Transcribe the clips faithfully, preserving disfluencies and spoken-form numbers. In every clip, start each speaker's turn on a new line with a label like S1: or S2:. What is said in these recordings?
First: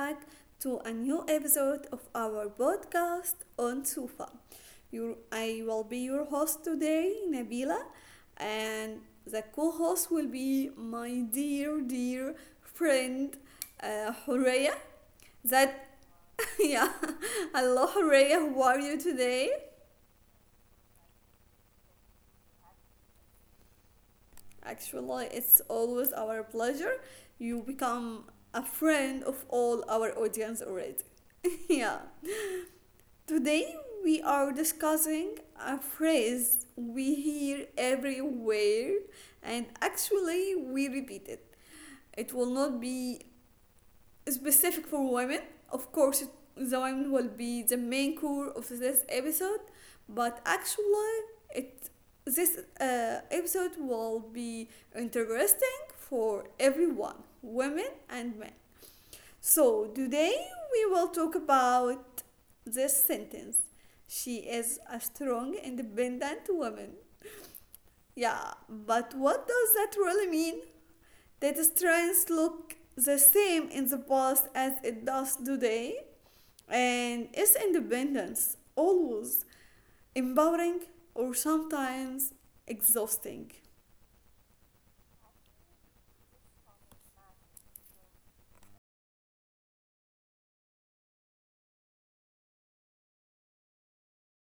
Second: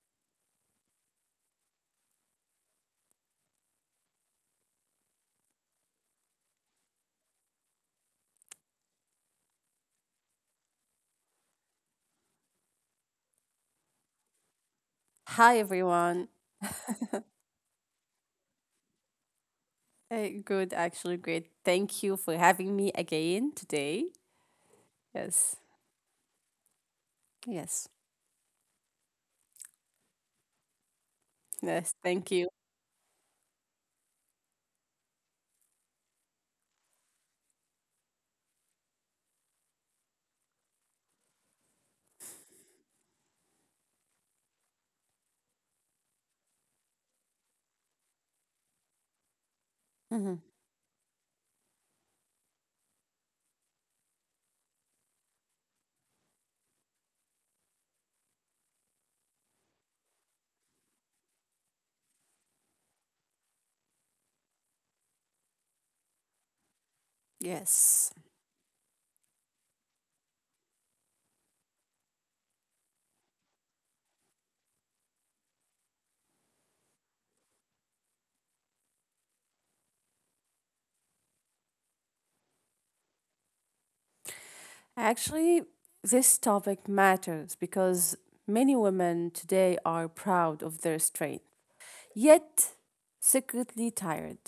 S1: back to a new episode of our podcast on Sufa. Your, I will be your host today, Nabila, and the co host will be my dear, dear friend, uh, Horea.
S2: Hi,
S1: That,
S2: everyone.
S1: yeah, hello, Horea, how are you today?
S2: Uh, good, actually, great. Thank you for having me again today.
S1: Actually,
S2: Yes,
S1: it's always our pleasure. You
S2: yes,
S1: become a friend of all our audience already.
S2: yes,
S1: Yeah.
S2: thank you.
S1: Today we are discussing a phrase we hear everywhere, and actually we repeat it. It will not be specific for women. Of course, it, the women will be the main core of this episode,
S2: Mhm.
S1: but actually it this uh, episode will be interesting for everyone, women and men. So today we will talk about this sentence. She is a strong, independent woman.
S2: Yes.
S1: Yeah, but what does that really mean? Did strength look the same in the past as it does today? And is independence always empowering, or sometimes exhausting?
S2: Actually, this topic matters because many women today are proud of their strength, yet secretly tired.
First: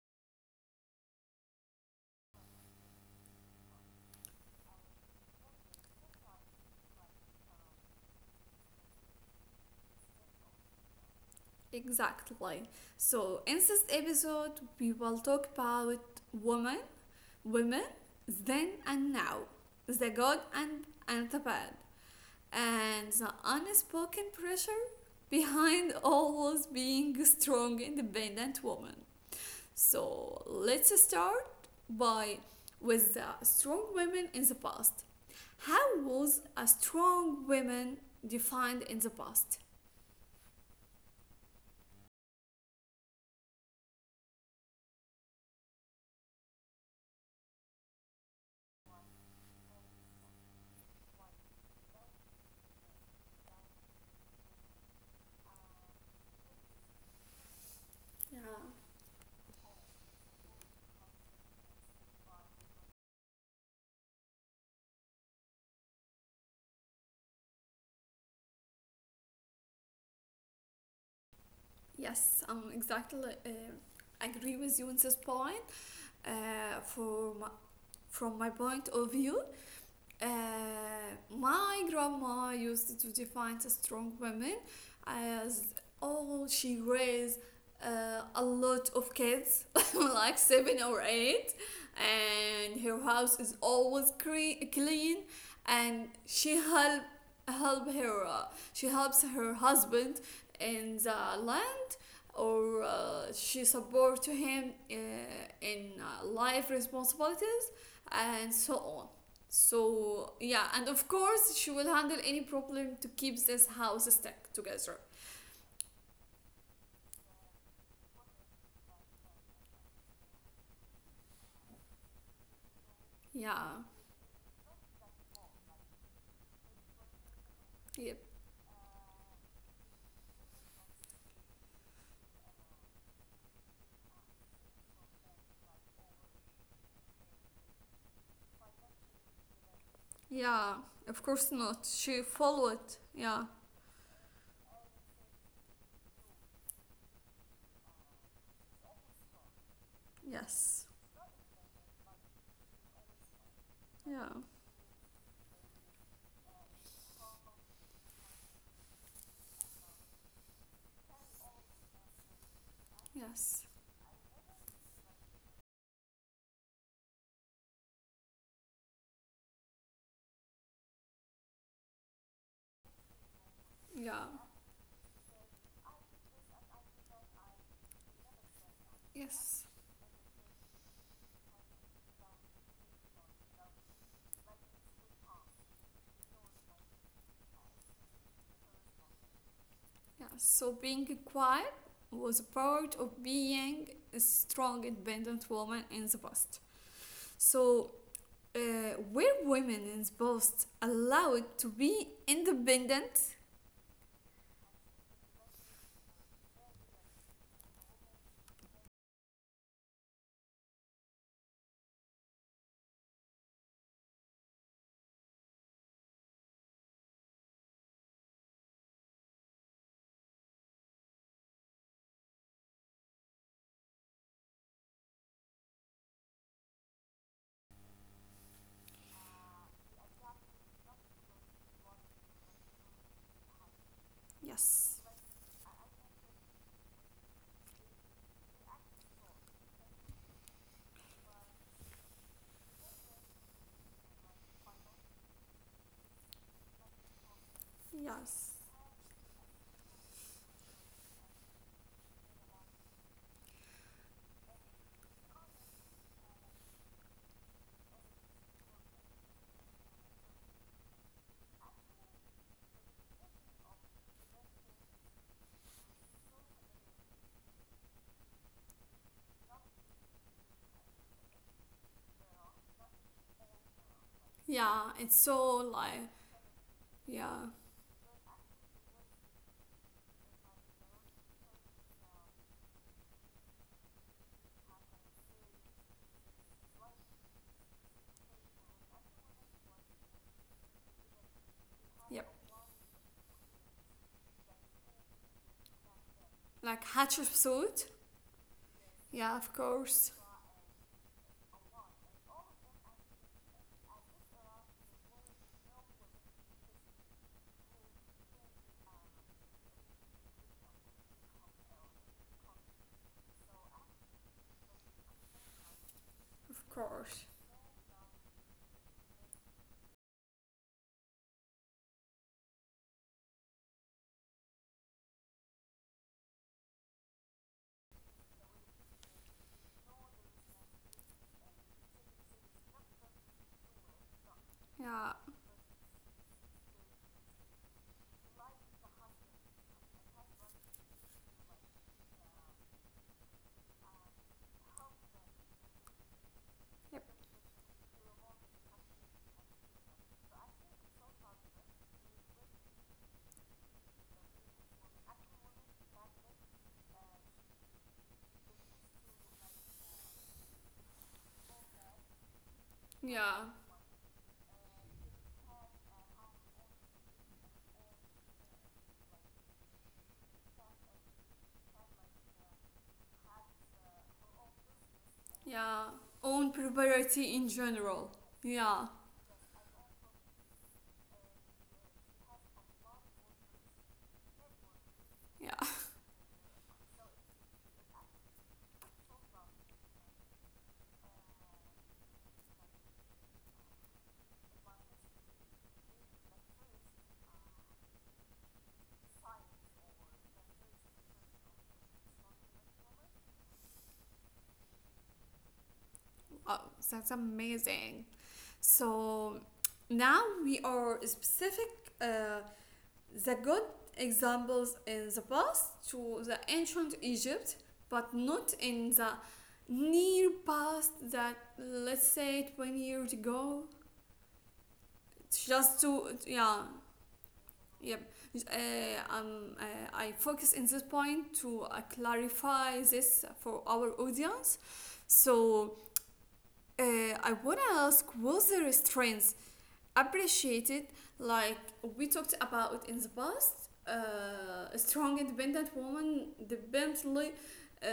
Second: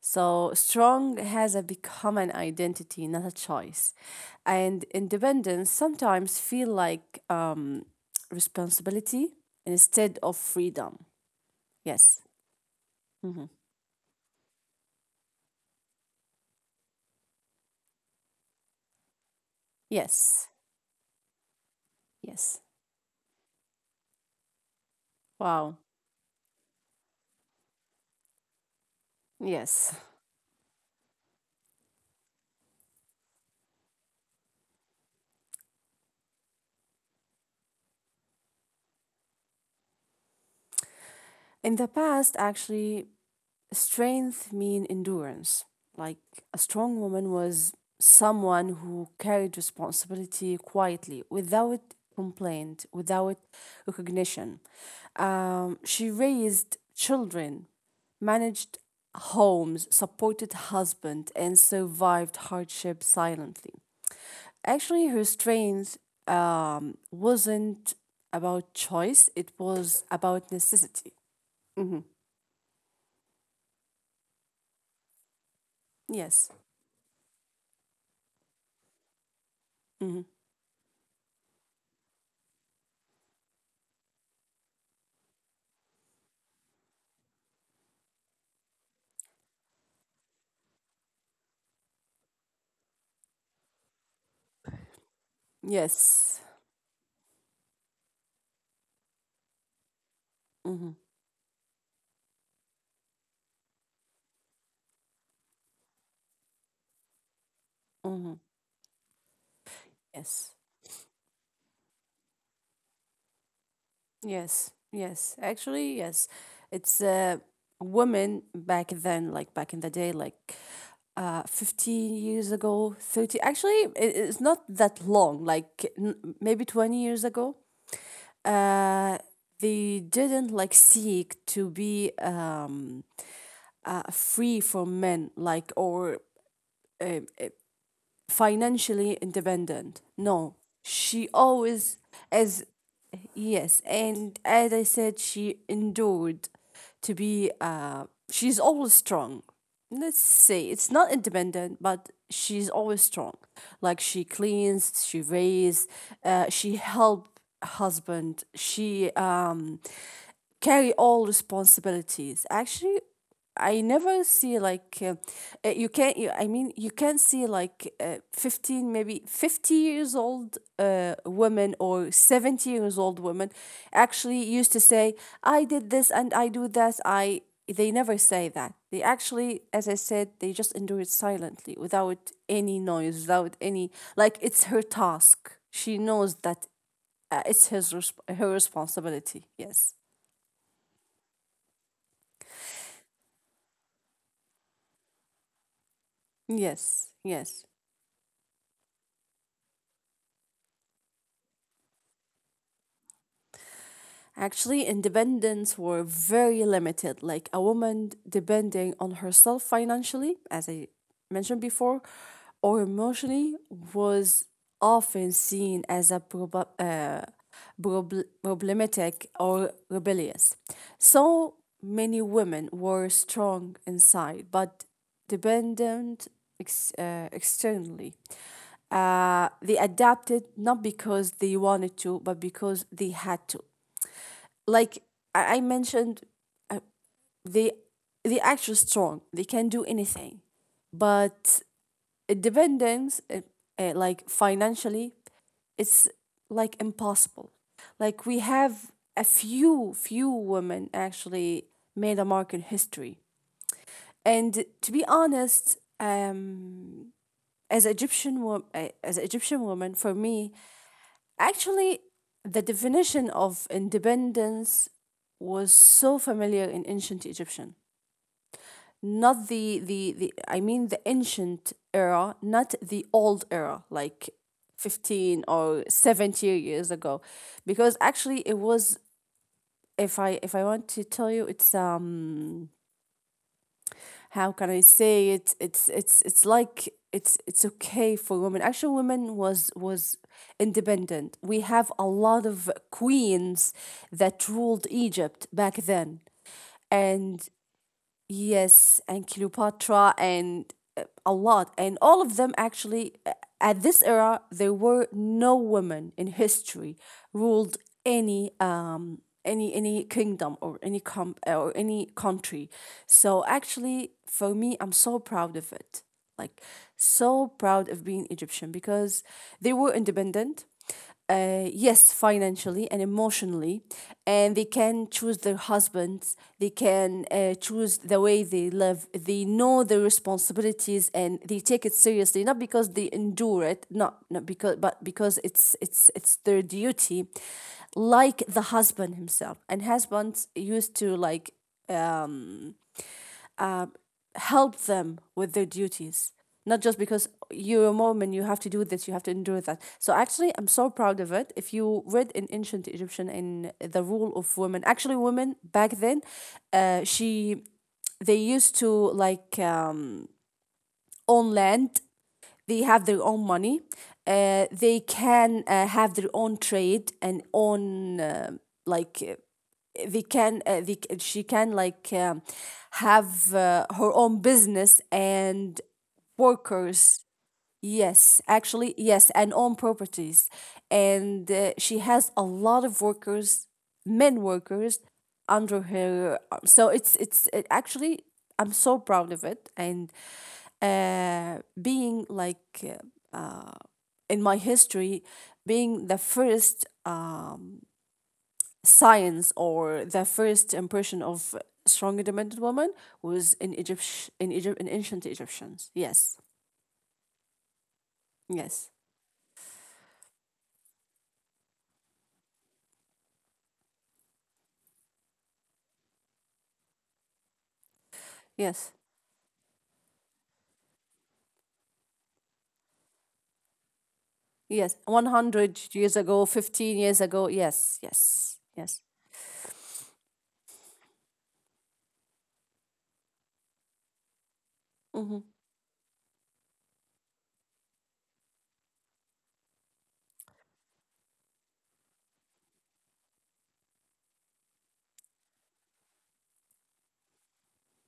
S2: So strong has a become an identity, not a choice. And independence sometimes feel like um, responsibility instead of freedom. Yes.
S1: Exactly. So
S2: Mhm.
S1: in this episode, we will talk about women, women, then and now, the good
S2: Yes.
S1: and and the bad,
S2: Yes.
S1: and the unspoken pressure
S2: Wow.
S1: behind always being a strong independent woman.
S2: Yes.
S1: So let's start by with the strong women in the past. How was a strong woman defined in the past?
S2: In the past, actually, strength mean endurance. Like a strong woman was someone who carried responsibility quietly, without complaint, without recognition. Um, she raised children,
S1: Yeah.
S2: managed homes, supported husband, and survived hardship silently. Actually, her strength um, wasn't about choice; it was about necessity. Mhm.
S1: Yes, I'm exactly, uh, agree with you on this point.
S2: Yes.
S1: Uh, for my, from my point of view,
S2: Mm-hmm.
S1: Uh, my grandma used to define a strong woman as, oh, she raised uh, a lot of kids like seven or eight, and her house is always cre- clean, and
S2: Yes.
S1: she help help her uh, she helps her husband
S2: Mm-hmm.
S1: in the land, or uh, she support to him uh, in uh, life responsibilities,
S2: Mm-hmm.
S1: and so on. So
S2: Yes.
S1: yeah, and of course she will handle any problem to keep this house stuck
S2: Yes.
S1: together.
S2: Yes. Actually, yes. It's uh, Women back then, like back in the day, like uh, fifteen years ago, thirty. Actually,
S1: Yeah.
S2: it, it's not that long, like n- maybe twenty years ago.
S1: Yep.
S2: Uh, they didn't like seek to be um, uh, free from men, like, or uh, financially independent. No,
S1: Yeah. Of
S2: she
S1: course not.
S2: always,
S1: She
S2: as
S1: followed. Yeah.
S2: yes, and as I said, she endured to be. Uh, she's always strong. Let's say it's
S1: Yes.
S2: not independent, but she's always strong. Like she
S1: Yeah.
S2: cleans, she raised, uh, she helped husband. She um carry all responsibilities. Actually,
S1: Yes.
S2: I never see like uh, uh, you can't. You, I mean, you can see like uh, fifteen, maybe fifty years old uh, women or seventy years old women
S1: Yeah.
S2: actually used to say, "I did this and I do that." I They never say that. They actually,
S1: Yes.
S2: as I said, they just endure it silently without any noise, without any like it's her task. She knows that uh, it's his resp- her responsibility. Yes,
S1: Yeah. So being quiet was a part of being a strong, independent woman in the past.
S2: yes, yes.
S1: So uh, were women in the past allowed to be independent?
S2: Actually, independence were very limited, like a woman depending on herself financially, as I mentioned before, or emotionally was often seen as a prob- uh, prob- problematic or rebellious. So many women were strong inside, but dependent ex- uh, externally. Uh, they adapted not because they wanted to, but because they had to, like
S1: Yes.
S2: I, I mentioned, uh, they they actually strong. They can do anything, but dependence, uh, uh, like financially, it's like impossible. Like we
S1: Yes.
S2: have a few few women actually made a mark in history, and to be honest, um, as Egyptian wo- uh, as Egyptian woman, for me, actually, the definition of independence was so familiar in ancient Egyptian. Not the, the, the, I mean the ancient era, not the old era, like
S1: Yeah, it's
S2: fifteen
S1: so
S2: or
S1: like
S2: seventy years ago.
S1: yeah,
S2: Because actually it was, if I if I want to tell you, it's um how can I say it? It's it's it's like it's it's okay for women. Actually, women was was independent. We have a
S1: yep.
S2: lot of queens that ruled Egypt back then,
S1: Like Hatcher
S2: and
S1: suit?
S2: yes, and
S1: Yeah, of course.
S2: Cleopatra and uh, a lot. And all of them, actually, uh, at this era, there were no women in history ruled any um any any kingdom or any com or any country. So actually, for me, I'm so proud of it. Like
S1: Of course.
S2: so proud of being Egyptian because they were independent, uh, yes, financially and emotionally, and they can choose their husbands. They can uh, choose the way they live. They know their responsibilities and they take it seriously, not because they endure it, not not because, but
S1: Yeah.
S2: because it's it's it's their duty, like the husband himself. And husbands used to like help them with their duties, not just
S1: Yep.
S2: because you're a Mormon, you have to do this, you have to endure that. So actually, I'm so proud of it. If you read in ancient Egyptian in the rule of women, actually, women back then, uh, she, they used to like um, own land, they have their own
S1: Yeah.
S2: money. Uh, they can uh, have their own trade and own uh, like uh, they can uh, they, she can like um, have uh, her own business and
S1: Yeah. Own
S2: workers.
S1: property in general.
S2: Yes,
S1: Yeah.
S2: actually, yes, and own properties. And uh, she has a lot of workers, men workers,
S1: Yeah.
S2: under her. uh, So it's it's it actually, I'm so proud of it. And uh, being like uh, in my history, being the first uh, science or the first impression of strong independent woman was in Egypt in Egypt in ancient Egyptians. Yes,
S1: Wow, that's amazing.
S2: yes,
S1: So now we are specific, uh, the good examples in the past, to the ancient Egypt, but not
S2: yes.
S1: in the near past, that, let's say, twenty years ago.
S2: Yes,
S1: It's
S2: one hundred
S1: just
S2: years
S1: to
S2: ago,
S1: yeah,
S2: fifteen years ago. Yes,
S1: yep.
S2: yes,
S1: Uh,
S2: yes.
S1: um, uh, I focus in this point to uh, clarify this for our audience.
S2: Mm-hmm.
S1: So uh, I wanna ask, was there strength appreciated like we talked about in the past? Uh, a strong independent woman dependently, uh,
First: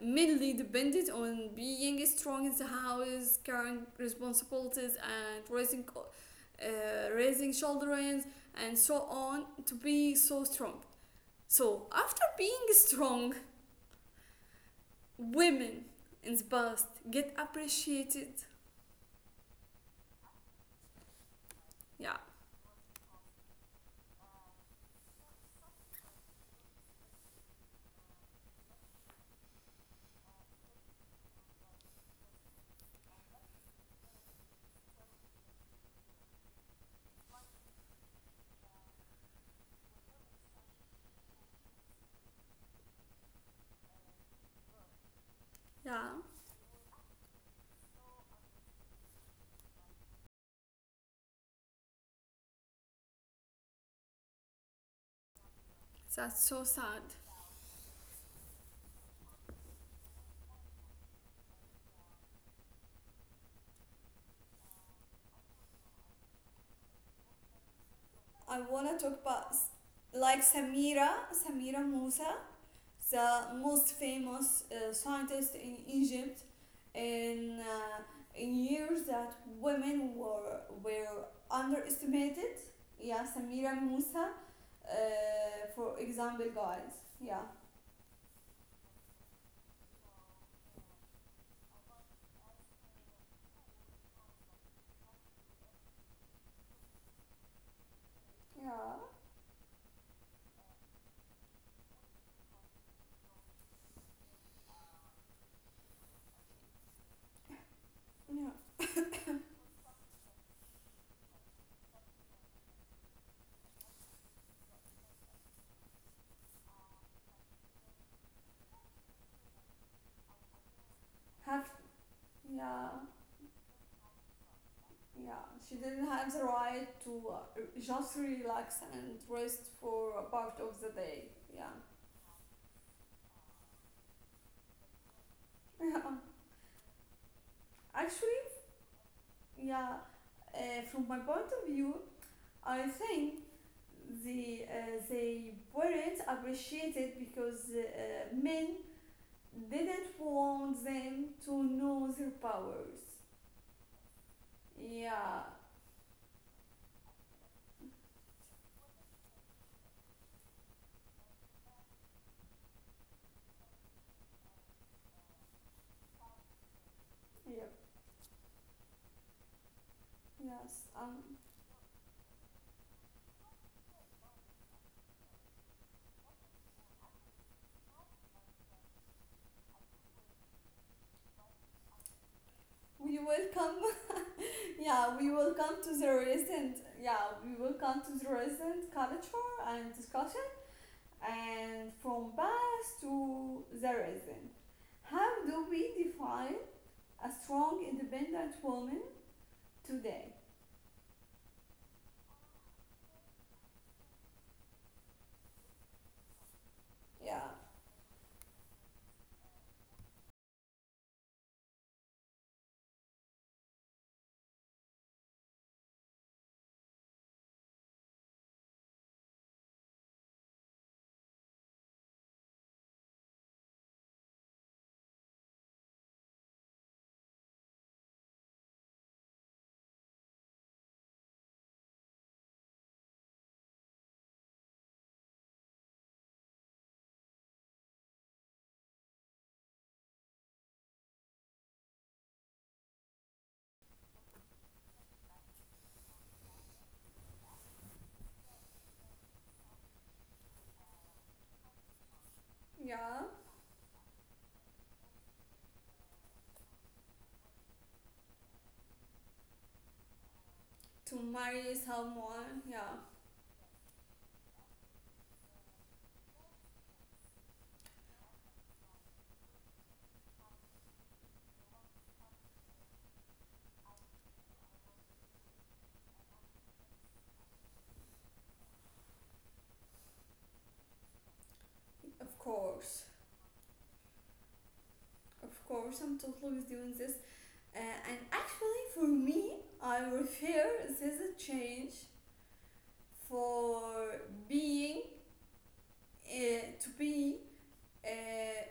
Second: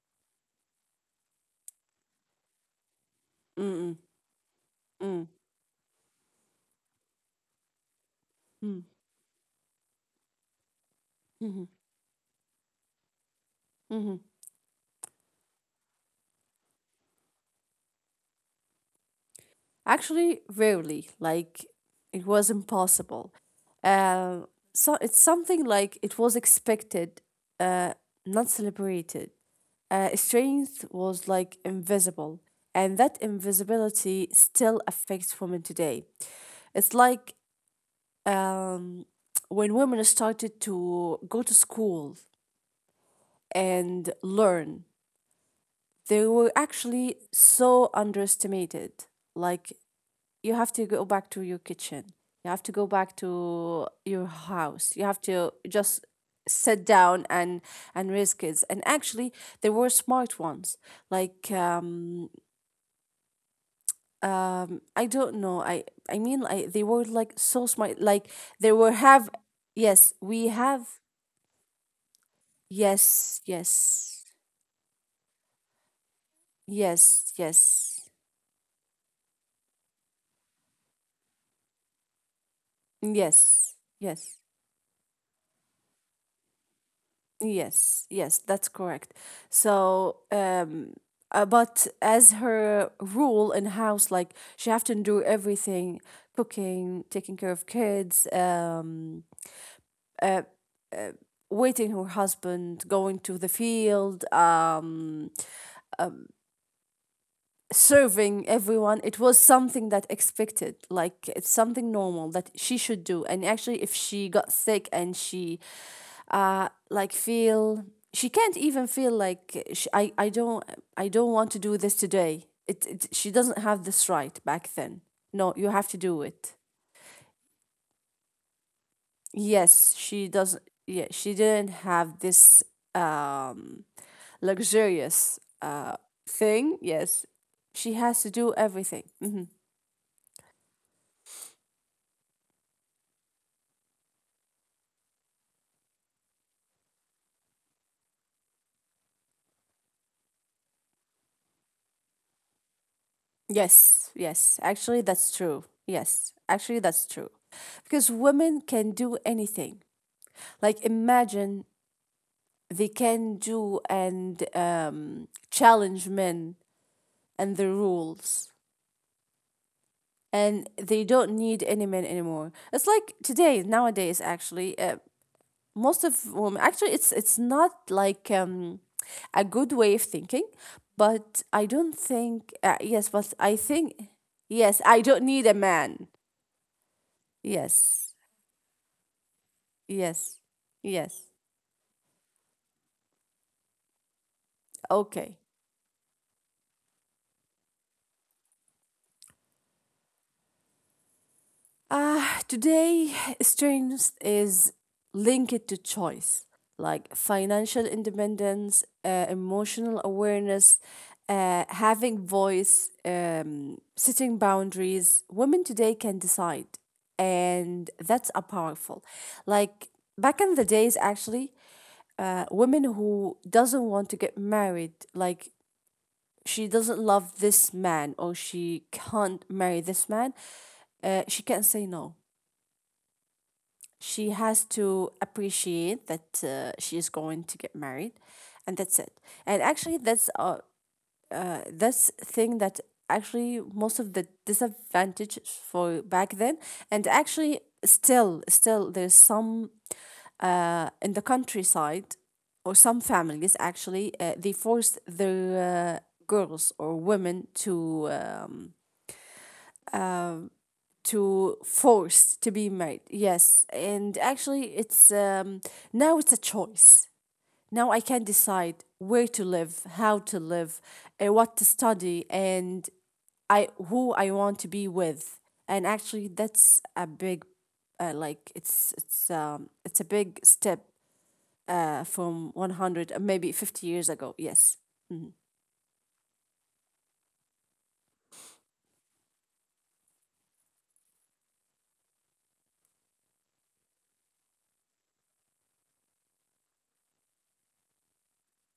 S1: mainly depended on being strong in the house, carrying
S2: Mm-mm.
S1: responsibilities
S2: Mm.
S1: and raising uh, raising children and
S2: Mm.
S1: so on to be so strong.
S2: Mm-hmm.
S1: So after being strong,
S2: Mm-hmm.
S1: women in the past get appreciated?
S2: Actually, rarely. Like,
S1: Yeah,
S2: it was impossible. Uh, so it's something like it was expected, uh, not celebrated. Uh, strength was like invisible, and that invisibility still affects women today. It's like um, when women started to go to school and learn.
S1: yeah,
S2: They were actually so underestimated. Like, you have to go back to your kitchen, you have to go back to your house, you have to just
S1: that's so
S2: sit
S1: sad.
S2: down and and raise kids, and actually they were smart ones, like um um I don't know I i mean I, they were like so smart, like
S1: I
S2: they were
S1: wanna talk
S2: have
S1: about
S2: yes,
S1: like
S2: we have.
S1: Samira, Samira Moussa,
S2: Yes,
S1: the most
S2: yes,
S1: famous uh, scientist in Egypt,
S2: yes,
S1: in uh,
S2: yes,
S1: in years that women were were underestimated. Yeah, Samira
S2: yes,
S1: Moussa,
S2: yes.
S1: uh, for example, guys. Yeah,
S2: Yes, yes, that's correct. So, um, uh, but as her rule in house, like she have to do everything: cooking, taking care of kids,
S1: yeah,
S2: um, uh, uh, waiting her husband, going to the field. Um,
S1: yeah.
S2: serving everyone, it was something that expected, like it's something normal that she should do. And actually, if she got sick and she uh like feel, she can't even feel like she, I I don't, I don't want to
S1: Have
S2: do this today,
S1: Yeah.
S2: it, it, she doesn't have this right back then.
S1: Yeah,
S2: No,
S1: she
S2: you have
S1: didn't
S2: to
S1: have
S2: do
S1: the
S2: it.
S1: right to uh, just relax and rest
S2: Yes,
S1: for a
S2: she
S1: part
S2: doesn't.
S1: of the
S2: Yeah,
S1: day.
S2: she
S1: Yeah.
S2: didn't have this um luxurious uh
S1: Yeah.
S2: thing. Yes, she has
S1: Actually,
S2: to do everything. Mm-hmm.
S1: yeah, uh, from my point of view, I think the uh, they weren't appreciated because uh, men didn't want them to know their powers.
S2: Yes, yes. Actually, that's
S1: Yeah.
S2: true. Yes, actually, that's true. Because women can do anything. Like, imagine they can do and um, challenge men and the
S1: Yep.
S2: rules, and
S1: Yes.
S2: they
S1: Um.
S2: don't need any men anymore. It's like today, nowadays, actually, uh, most of women, actually, it's it's not like um, a good way of thinking, but I don't think, uh, yes,
S1: We
S2: but
S1: will
S2: I
S1: come.
S2: think, yes, I
S1: Yeah,
S2: don't
S1: we
S2: need
S1: will
S2: a
S1: come to
S2: man.
S1: the recent. Yeah, we will come
S2: Yes.
S1: to the recent culture and
S2: Yes,
S1: discussion,
S2: yes.
S1: and from past to the recent. How
S2: Okay.
S1: do we define a strong, independent woman today?
S2: Ah, today, strength is linked to choice, like
S1: Yeah,
S2: financial independence, uh, emotional awareness, uh, having voice, um, setting boundaries. Women today can decide, and that's a powerful. Like back in the days, actually, uh, women who doesn't want to get married, like she doesn't love this man or she can't marry this man, uh, she can't say no. She has to appreciate that uh, she is going to get married, and that's it. And actually, that's uh, uh that's thing that actually most of the disadvantage for back then, and actually still still there's some uh in the countryside, or some
S1: yeah.
S2: families actually uh, they force their uh, girls or women to um,
S1: To
S2: to
S1: marry
S2: force to be
S1: someone,
S2: married.
S1: yeah,
S2: Yes, and actually, it's um, now it's a choice. Now I can decide where to live, how to live, uh, what to study, and I who I want to be with. And actually, that's a big, uh, like it's it's um it's a big step uh
S1: of
S2: from one hundred,
S1: course.
S2: uh, maybe fifty years ago. Yes,
S1: Of course, I'm totally doing this. Uh, and actually, for me, I refer this is a change for being uh, to be uh,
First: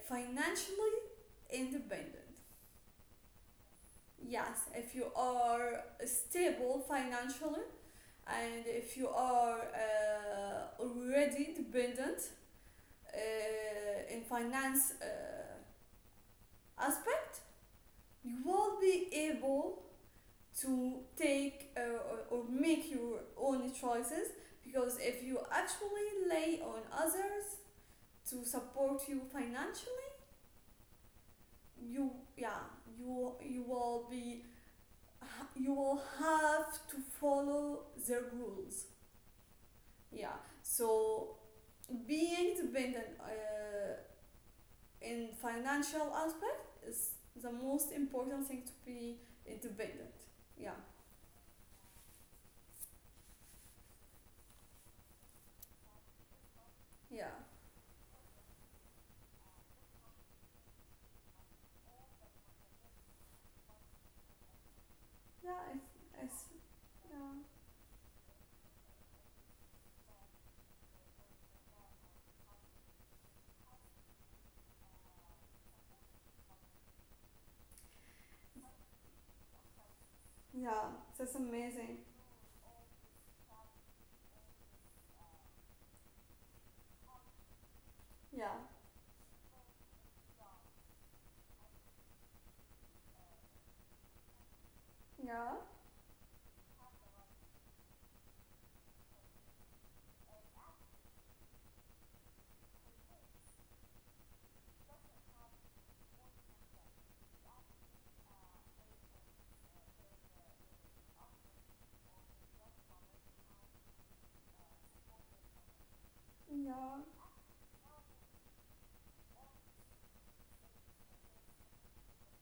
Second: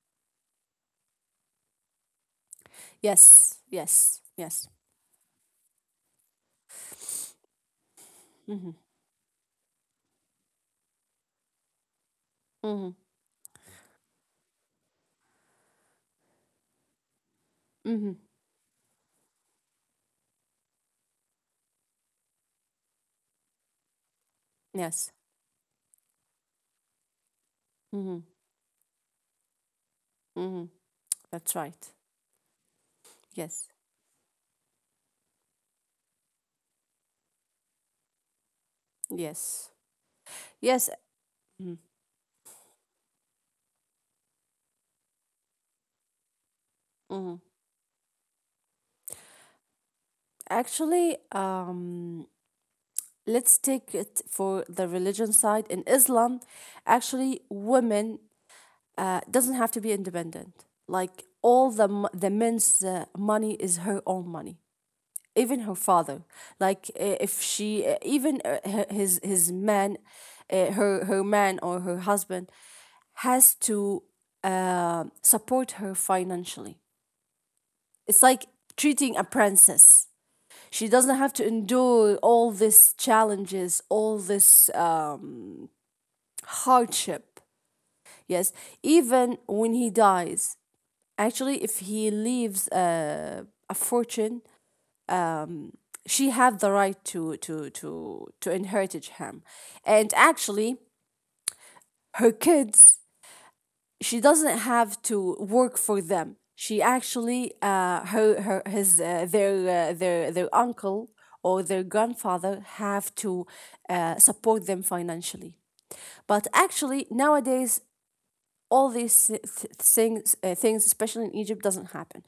S1: financially independent.
S2: yes, yes,
S1: Yes,
S2: yes.
S1: if you are stable financially, and
S2: Mm-hmm.
S1: if you are uh, already dependent
S2: Mm-hmm.
S1: uh, in finance uh, aspect,
S2: Mm-hmm.
S1: you will be able to take uh, or, or make your own choices, because if
S2: Yes.
S1: you actually lay on others
S2: Mm-hmm.
S1: to support you financially,
S2: Mm-hmm. That's right.
S1: you yeah, you you
S2: Yes.
S1: will be you will have to follow their rules.
S2: Yes.
S1: Yeah,
S2: Yes.
S1: so
S2: Mhm.
S1: being dependent uh, in financial aspect is the
S2: Mhm.
S1: most important thing to be independent. Yeah,
S2: Actually, um, let's take it for the religion side. In Islam,
S1: yeah,
S2: actually, women uh, doesn't have to be independent. Like all the m- the men's uh, money is her own money.
S1: yeah.
S2: Even
S1: It's,
S2: her father,
S1: it's
S2: like uh,
S1: Yeah,
S2: if she, uh, even uh, her- his his man, uh, her her man or her husband, has to uh, support her financially. It's like treating a princess.
S1: yeah.
S2: She doesn't
S1: That's
S2: have to
S1: amazing.
S2: endure all these challenges, all this um, hardship.
S1: Yeah,
S2: Yes, even when he dies, actually, if he leaves a, a fortune,
S1: yeah,
S2: she has the right to to to to inherit him, and actually, her kids, she doesn't have to work for them. She actually, uh, her her his uh, their uh, their their uncle or their grandfather have to uh, support them financially. But actually,
S1: yeah,
S2: nowadays, all these si-, th- things, uh, things, especially in Egypt, doesn't happen.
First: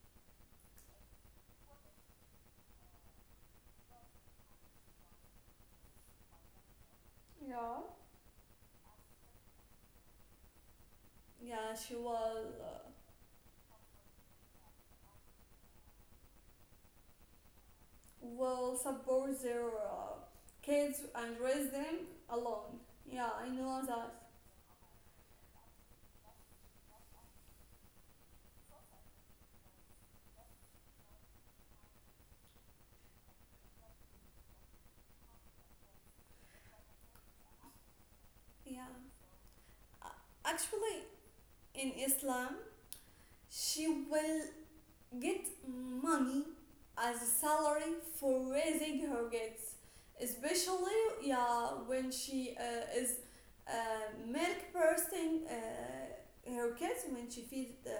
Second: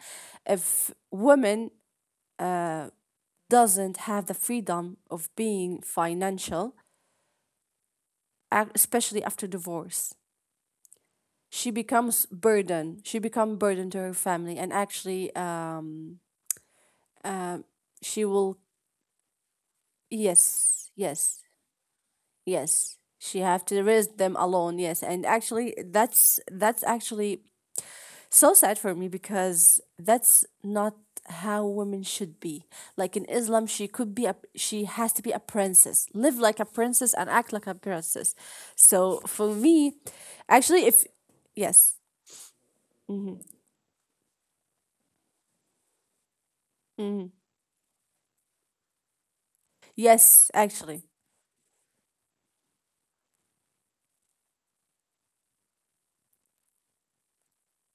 S2: If women doesn't have the freedom of being financial,
S1: yeah.
S2: ac- especially after divorce, she
S1: Yeah, she
S2: becomes
S1: will uh,
S2: burden. She become burden to her family, and actually, um, she will.
S1: will support their uh,
S2: Yes,
S1: kids
S2: yes,
S1: and raise them alone.
S2: yes,
S1: Yeah,
S2: she
S1: I
S2: have to
S1: know
S2: raise
S1: that.
S2: them alone. Yes, and actually, that's that's actually so sad for me, because that's not how women should be. Like in Islam, she could be a she has to be a princess, live like a princess, and act like a princess.
S1: Yeah,
S2: So for me,
S1: A-
S2: actually
S1: actually,
S2: if
S1: in
S2: yes.
S1: Islam,
S2: Hmm.
S1: she will get money as
S2: Hmm.
S1: a salary for raising her kids,
S2: Yes,
S1: especially
S2: actually,
S1: yeah, when she uh, is uh, milk person, uh, her kids, when she feeds the,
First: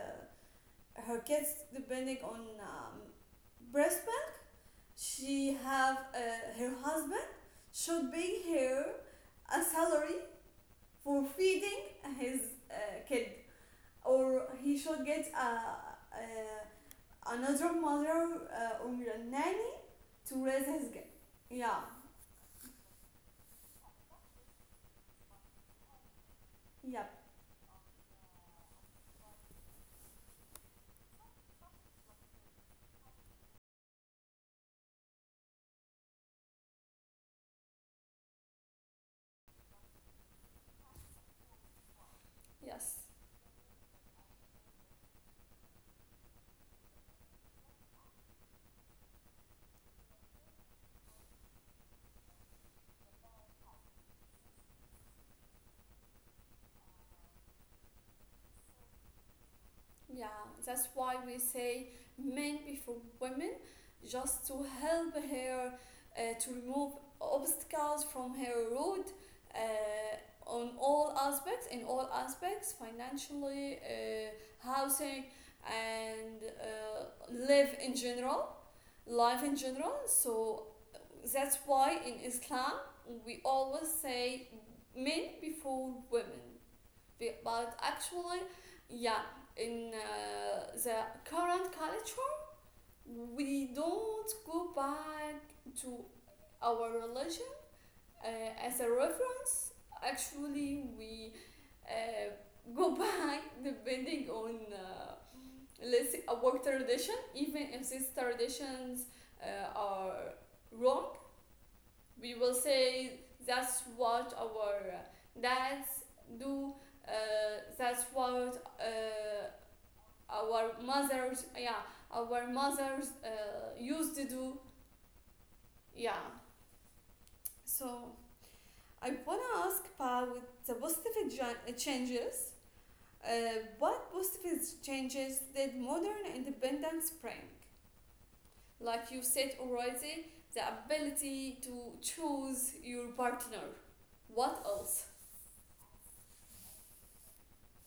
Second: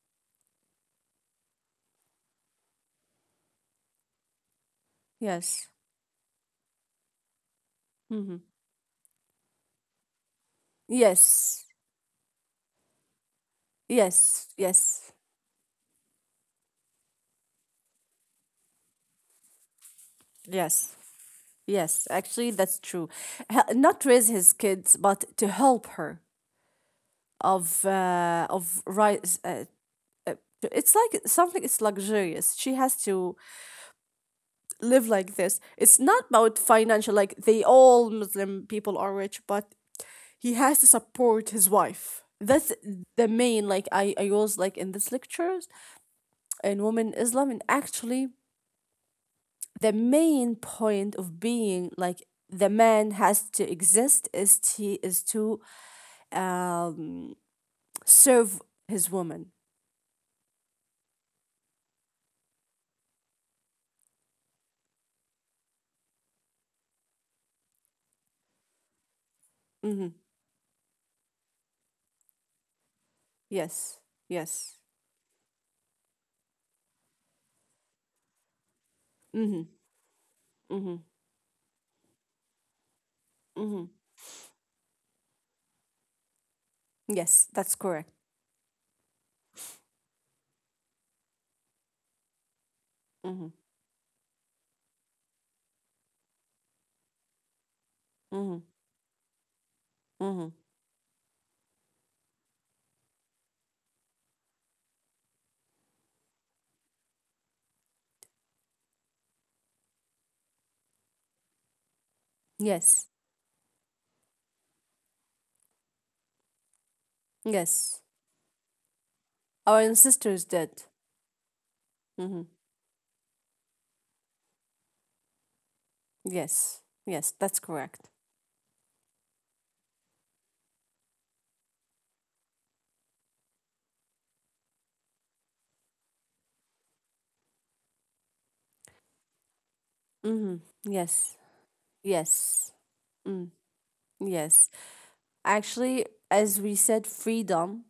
S1: her kids depending on um, breast milk. She
S2: yes,
S1: have uh, her husband should pay her a salary for
S2: yes,
S1: feeding his uh, kid,
S2: yes,
S1: or he
S2: yes,
S1: should get a, a another mother, uh, or a nanny to raise
S2: yes.
S1: his kid. Yeah,
S2: Yes, actually, that's true. Hel- Not raise his kids, but to help her
S1: yeah.
S2: of uh, of rise. Uh, to- it's like something. It's luxurious. She has to live like this. It's not about financial. Like they all Muslim people are rich, but he has to support his wife. That's
S1: Yes,
S2: the main. Like I, I was like in this lectures in women Islam, and actually the main point of being like the man has to exist is to is to um, serve his woman.
S1: yeah, that's why we say men before women, just to help her uh, to remove obstacles from her road,
S2: hmm
S1: uh, on all aspects, in all aspects, financially,
S2: Yes,
S1: uh,
S2: yes.
S1: housing, and uh, live in general. Life
S2: hmm
S1: in general. So
S2: hmm
S1: that's why in Islam we
S2: hmm
S1: always say men before women.
S2: Yes, that's
S1: But
S2: correct.
S1: actually, yeah, in uh, the current culture,
S2: hmm
S1: we don't go back to our religion
S2: hmm
S1: uh, as a reference.
S2: hmm
S1: Actually, we uh, go back depending on, uh, let's say, a work tradition. Even if these traditions uh, are wrong, we will
S2: Yes,
S1: say that's what our uh, dads do. Uh,
S2: yes.
S1: that's what uh,
S2: Our ancestors
S1: our
S2: did.
S1: mothers, yeah,
S2: hmm
S1: our mothers uh, used to do, yeah.
S2: Yes, yes, that's
S1: So
S2: correct.
S1: I wanna ask Pa with the positive gen- changes. Uh, what positive changes did modern independence bring? Like you said already,
S2: hmm
S1: the
S2: Yes,
S1: ability to
S2: yes,
S1: choose your
S2: mm,
S1: partner. What
S2: yes.
S1: else?
S2: Actually, as we said, freedom.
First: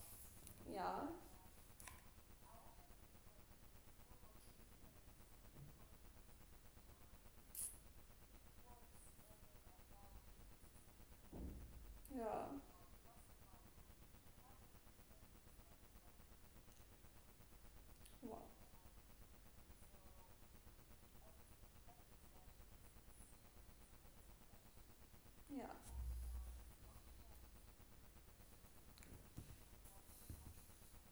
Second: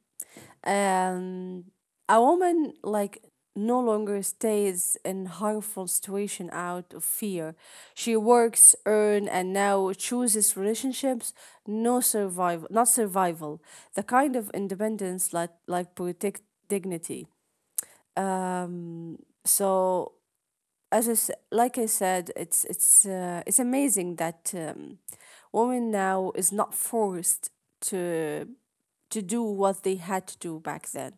S1: Yeah,
S2: Um, a woman like no longer stays in harmful situation out of fear. She works, earn, and now chooses relationships. No
S1: yeah,
S2: survival, not survival. The kind of independence like like protect dignity.
S1: well,
S2: So as I s- like I said, it's it's uh, it's amazing that um,
S1: yeah,
S2: women now is not forced to to do what they had to do back then,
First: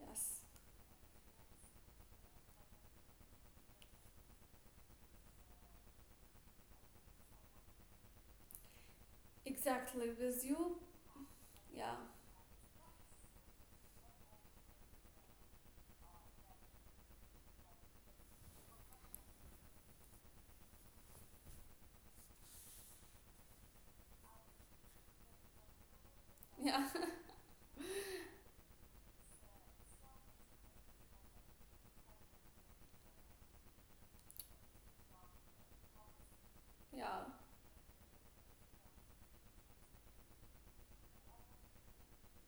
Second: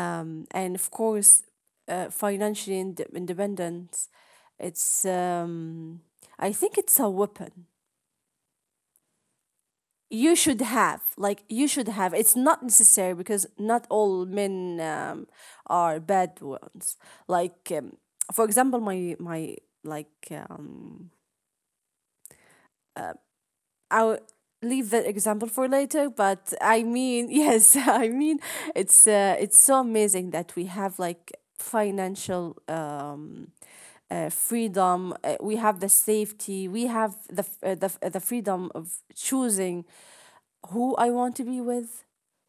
S1: yes,
S2: and of course, uh, financial ind- independence. It's um, I think it's a weapon
S1: exactly
S2: you
S1: with
S2: should
S1: you.
S2: have like you should
S1: Yeah,
S2: have. It's not necessary because not all men um, are bad ones. Like um, for example, my my like um I'll leave that example for later, but
S1: yeah,
S2: I mean, yes, I mean, it's uh, it's so amazing that we have like financial um, uh, freedom. Uh, we have the safety. We have
S1: yeah,
S2: the f- uh, the f- uh, the freedom of choosing who I want to be with.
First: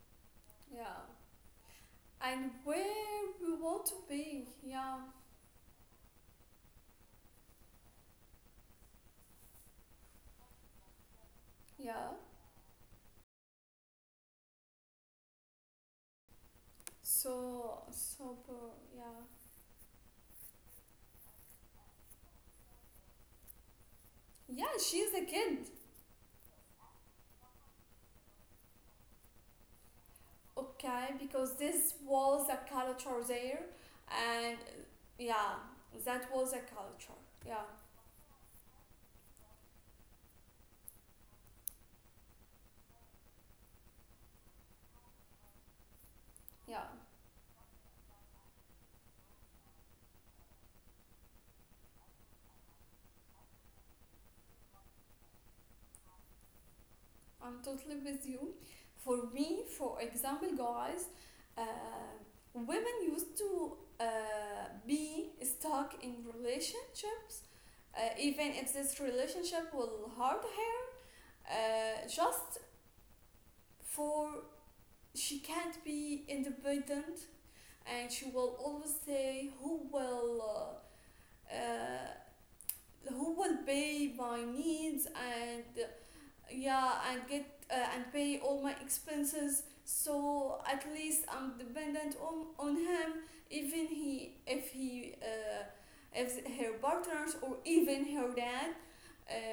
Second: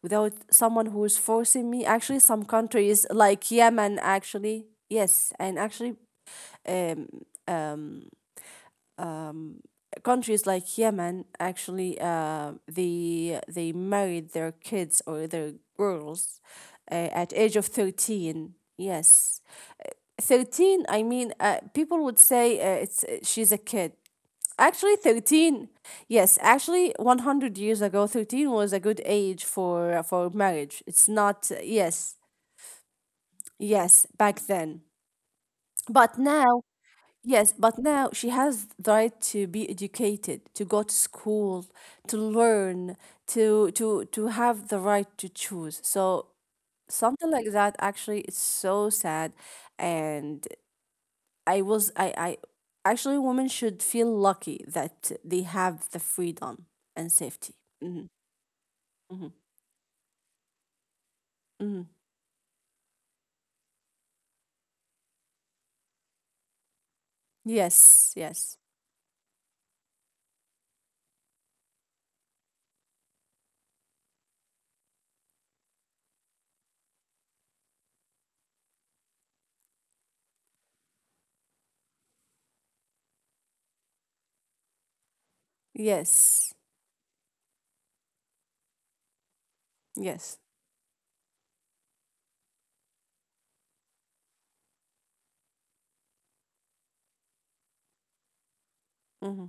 S2: Without someone who
S1: yeah.
S2: is forcing me, actually, some
S1: And
S2: countries
S1: where
S2: like
S1: we want to
S2: Yemen,
S1: be.
S2: actually,
S1: Yeah,
S2: yes, and actually, countries like Yemen actually
S1: yeah.
S2: uh, they they married their kids or their girls uh, at age of
S1: So, so, uh,
S2: thirteen.
S1: yeah.
S2: Yes. Uh, thirteen, I mean, uh, people would say, uh, it's, uh, she's a kid.
S1: Yeah,
S2: Actually,
S1: she's a kid.
S2: thirteen, yes, actually, one hundred years ago thirteen was a good age for for marriage.
S1: Okay,
S2: It's not.
S1: because this
S2: Yes,
S1: was a culture there,
S2: yes, back
S1: and
S2: then.
S1: uh, yeah,
S2: But
S1: that was a
S2: now,
S1: culture.
S2: yes,
S1: Yeah,
S2: but now she has the right to be educated, to go to school, to learn, to to to have the right to choose. So
S1: yeah,
S2: something like that actually is so sad. And I was I I actually women should feel lucky that they have the freedom and safety.
S1: I'm totally
S2: hmm
S1: with you. For
S2: hmm
S1: me, for example, guys, uh,
S2: hmm
S1: women used to uh, be stuck in relationships, uh,
S2: Yes,
S1: even
S2: yes.
S1: if this relationship will hurt her, uh, just for she can't be independent, and she will always say who will. Uh, uh, who will pay my needs, and uh,
S2: Yes.
S1: yeah, and get uh, and pay all my expenses,
S2: Yes.
S1: so at least I'm dependent on, on him, even he if he uh, if her partners or even her dad uh,
S2: hmm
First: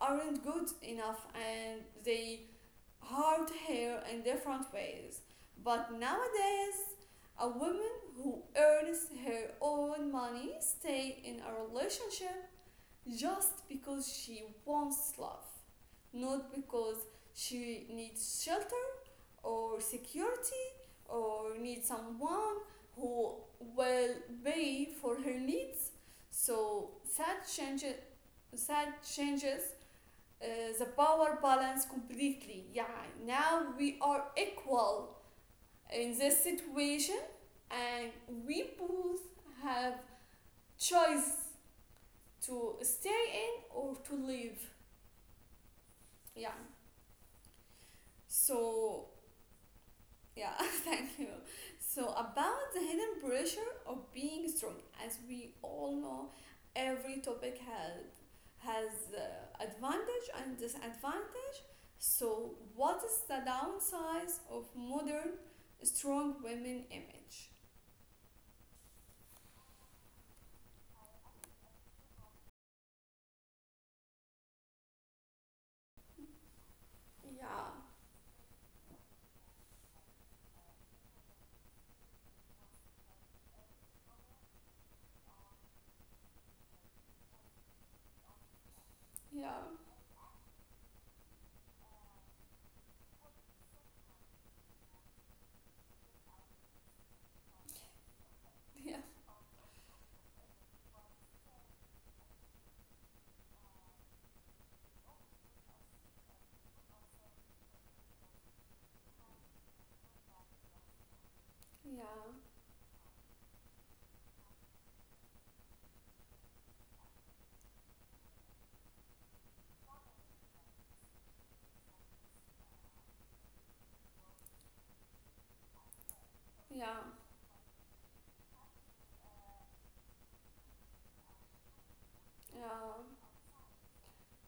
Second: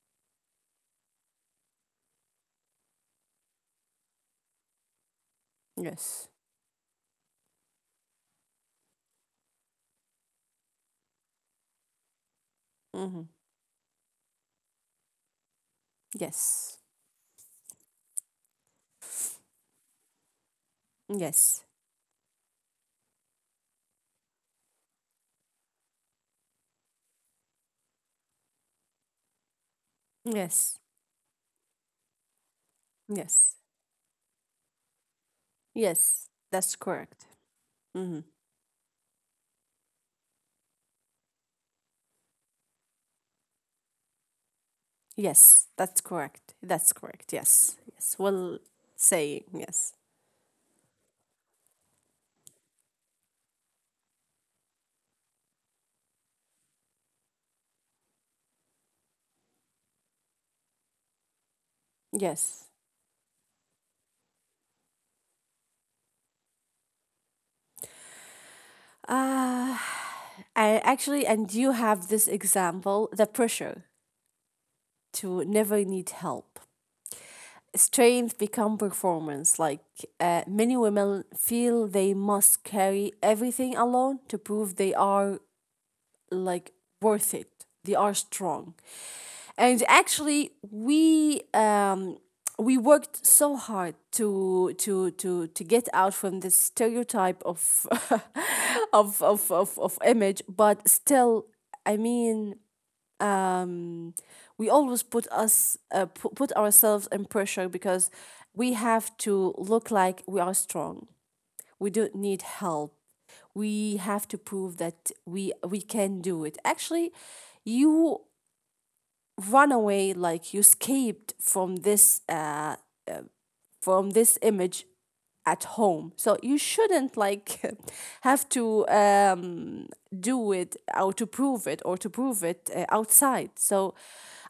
S1: aren't good enough, and they hard hair in different ways. But
S2: Yes.
S1: nowadays, a woman who earns her own money stay in a relationship
S2: hmm
S1: just because she wants love, not
S2: Yes.
S1: because she needs shelter or security, or
S2: Yes.
S1: needs someone who will pay for her needs. So sad changes sad changes, uh,
S2: Yes.
S1: the power balance completely. Yeah,
S2: Yes.
S1: now we are equal in
S2: Yes,
S1: this
S2: that's
S1: situation,
S2: correct.
S1: and
S2: hmm
S1: we both have choice to stay in or to leave.
S2: Yes, that's correct.
S1: Yeah.
S2: That's correct. Yes, yes. Well,
S1: So
S2: saying yes,
S1: yeah, thank you. So about the hidden pressure of being strong, as we all know, every topic has has uh, advantage and disadvantage. So,
S2: yes.
S1: what is the downside of modern strong women image?
S2: Ah, I actually, and you have this example: the pressure to never need help.
S1: Yeah,
S2: Strength become performance. Like uh, many women feel they must carry everything alone to prove they are like worth it. They are strong.
S1: yeah,
S2: And actually, we um, we worked so hard to to to to get out from this stereotype of
S1: yeah,
S2: of, of of of image, but still, I mean, um, we always put us uh, pu- put ourselves in pressure because we have to look like we are strong, we don't
S1: yeah,
S2: need help, we have to prove that we we can do it. Actually, you run away, like you escaped from this uh from this image at home, so you
S1: yeah,
S2: shouldn't like have to um do it or to prove it or to prove it uh,
S1: yeah,
S2: outside. So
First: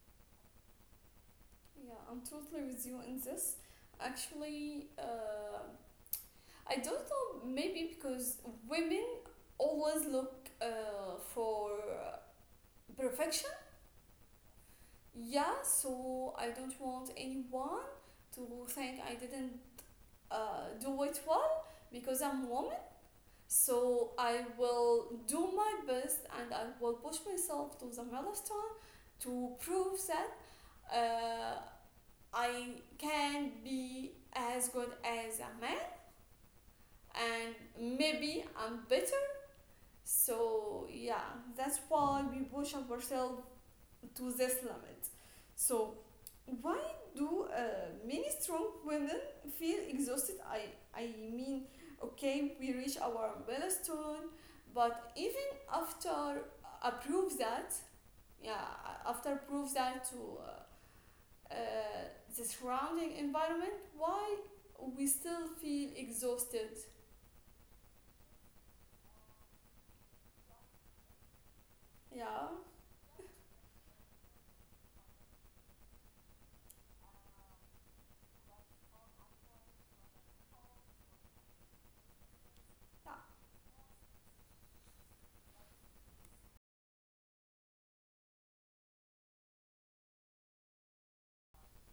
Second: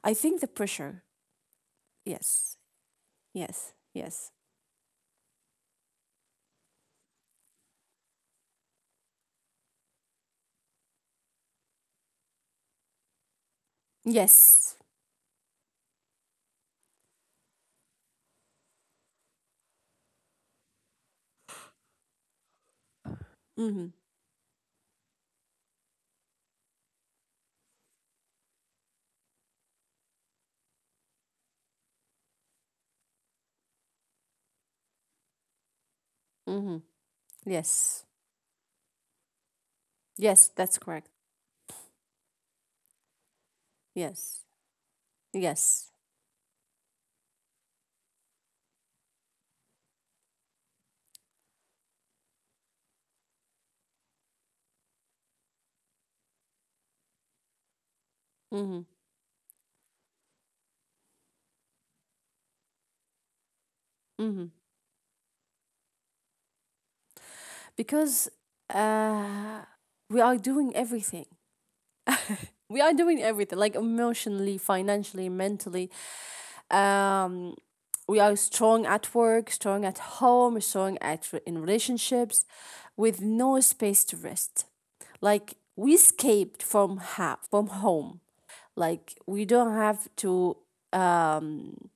S2: I think the pressure.
S1: yeah. I'm
S2: Yes,
S1: totally with you in this.
S2: yes, yes,
S1: Actually, uh, I don't know. Maybe because women always look uh, for perfection.
S2: yes.
S1: Yeah, so I don't want anyone to think I didn't uh, do it well because I'm woman.
S2: Mm-hmm.
S1: So I will do my best, and I will push myself to the milestone to prove that uh, I can be as good as a man,
S2: Mm-hmm.
S1: and
S2: Yes,
S1: maybe I'm better.
S2: yes, that's
S1: So
S2: correct,
S1: yeah, that's why we push ourselves to
S2: yes.
S1: this limit.
S2: Yes.
S1: So why do uh, many strong women feel exhausted? I I mean, okay, we reach our milestone, but even after uh, approve that, yeah,
S2: hmm
S1: after prove that to uh, uh, the surrounding environment, why
S2: hmm
S1: we still feel exhausted?
S2: Because uh, we are doing everything.
S1: Yeah.
S2: We are doing everything, like emotionally, financially, mentally. Um, we are strong at work, strong at home, strong at re- in relationships, with no space to rest. Like we escaped from ha- from home. Like we don't have to um,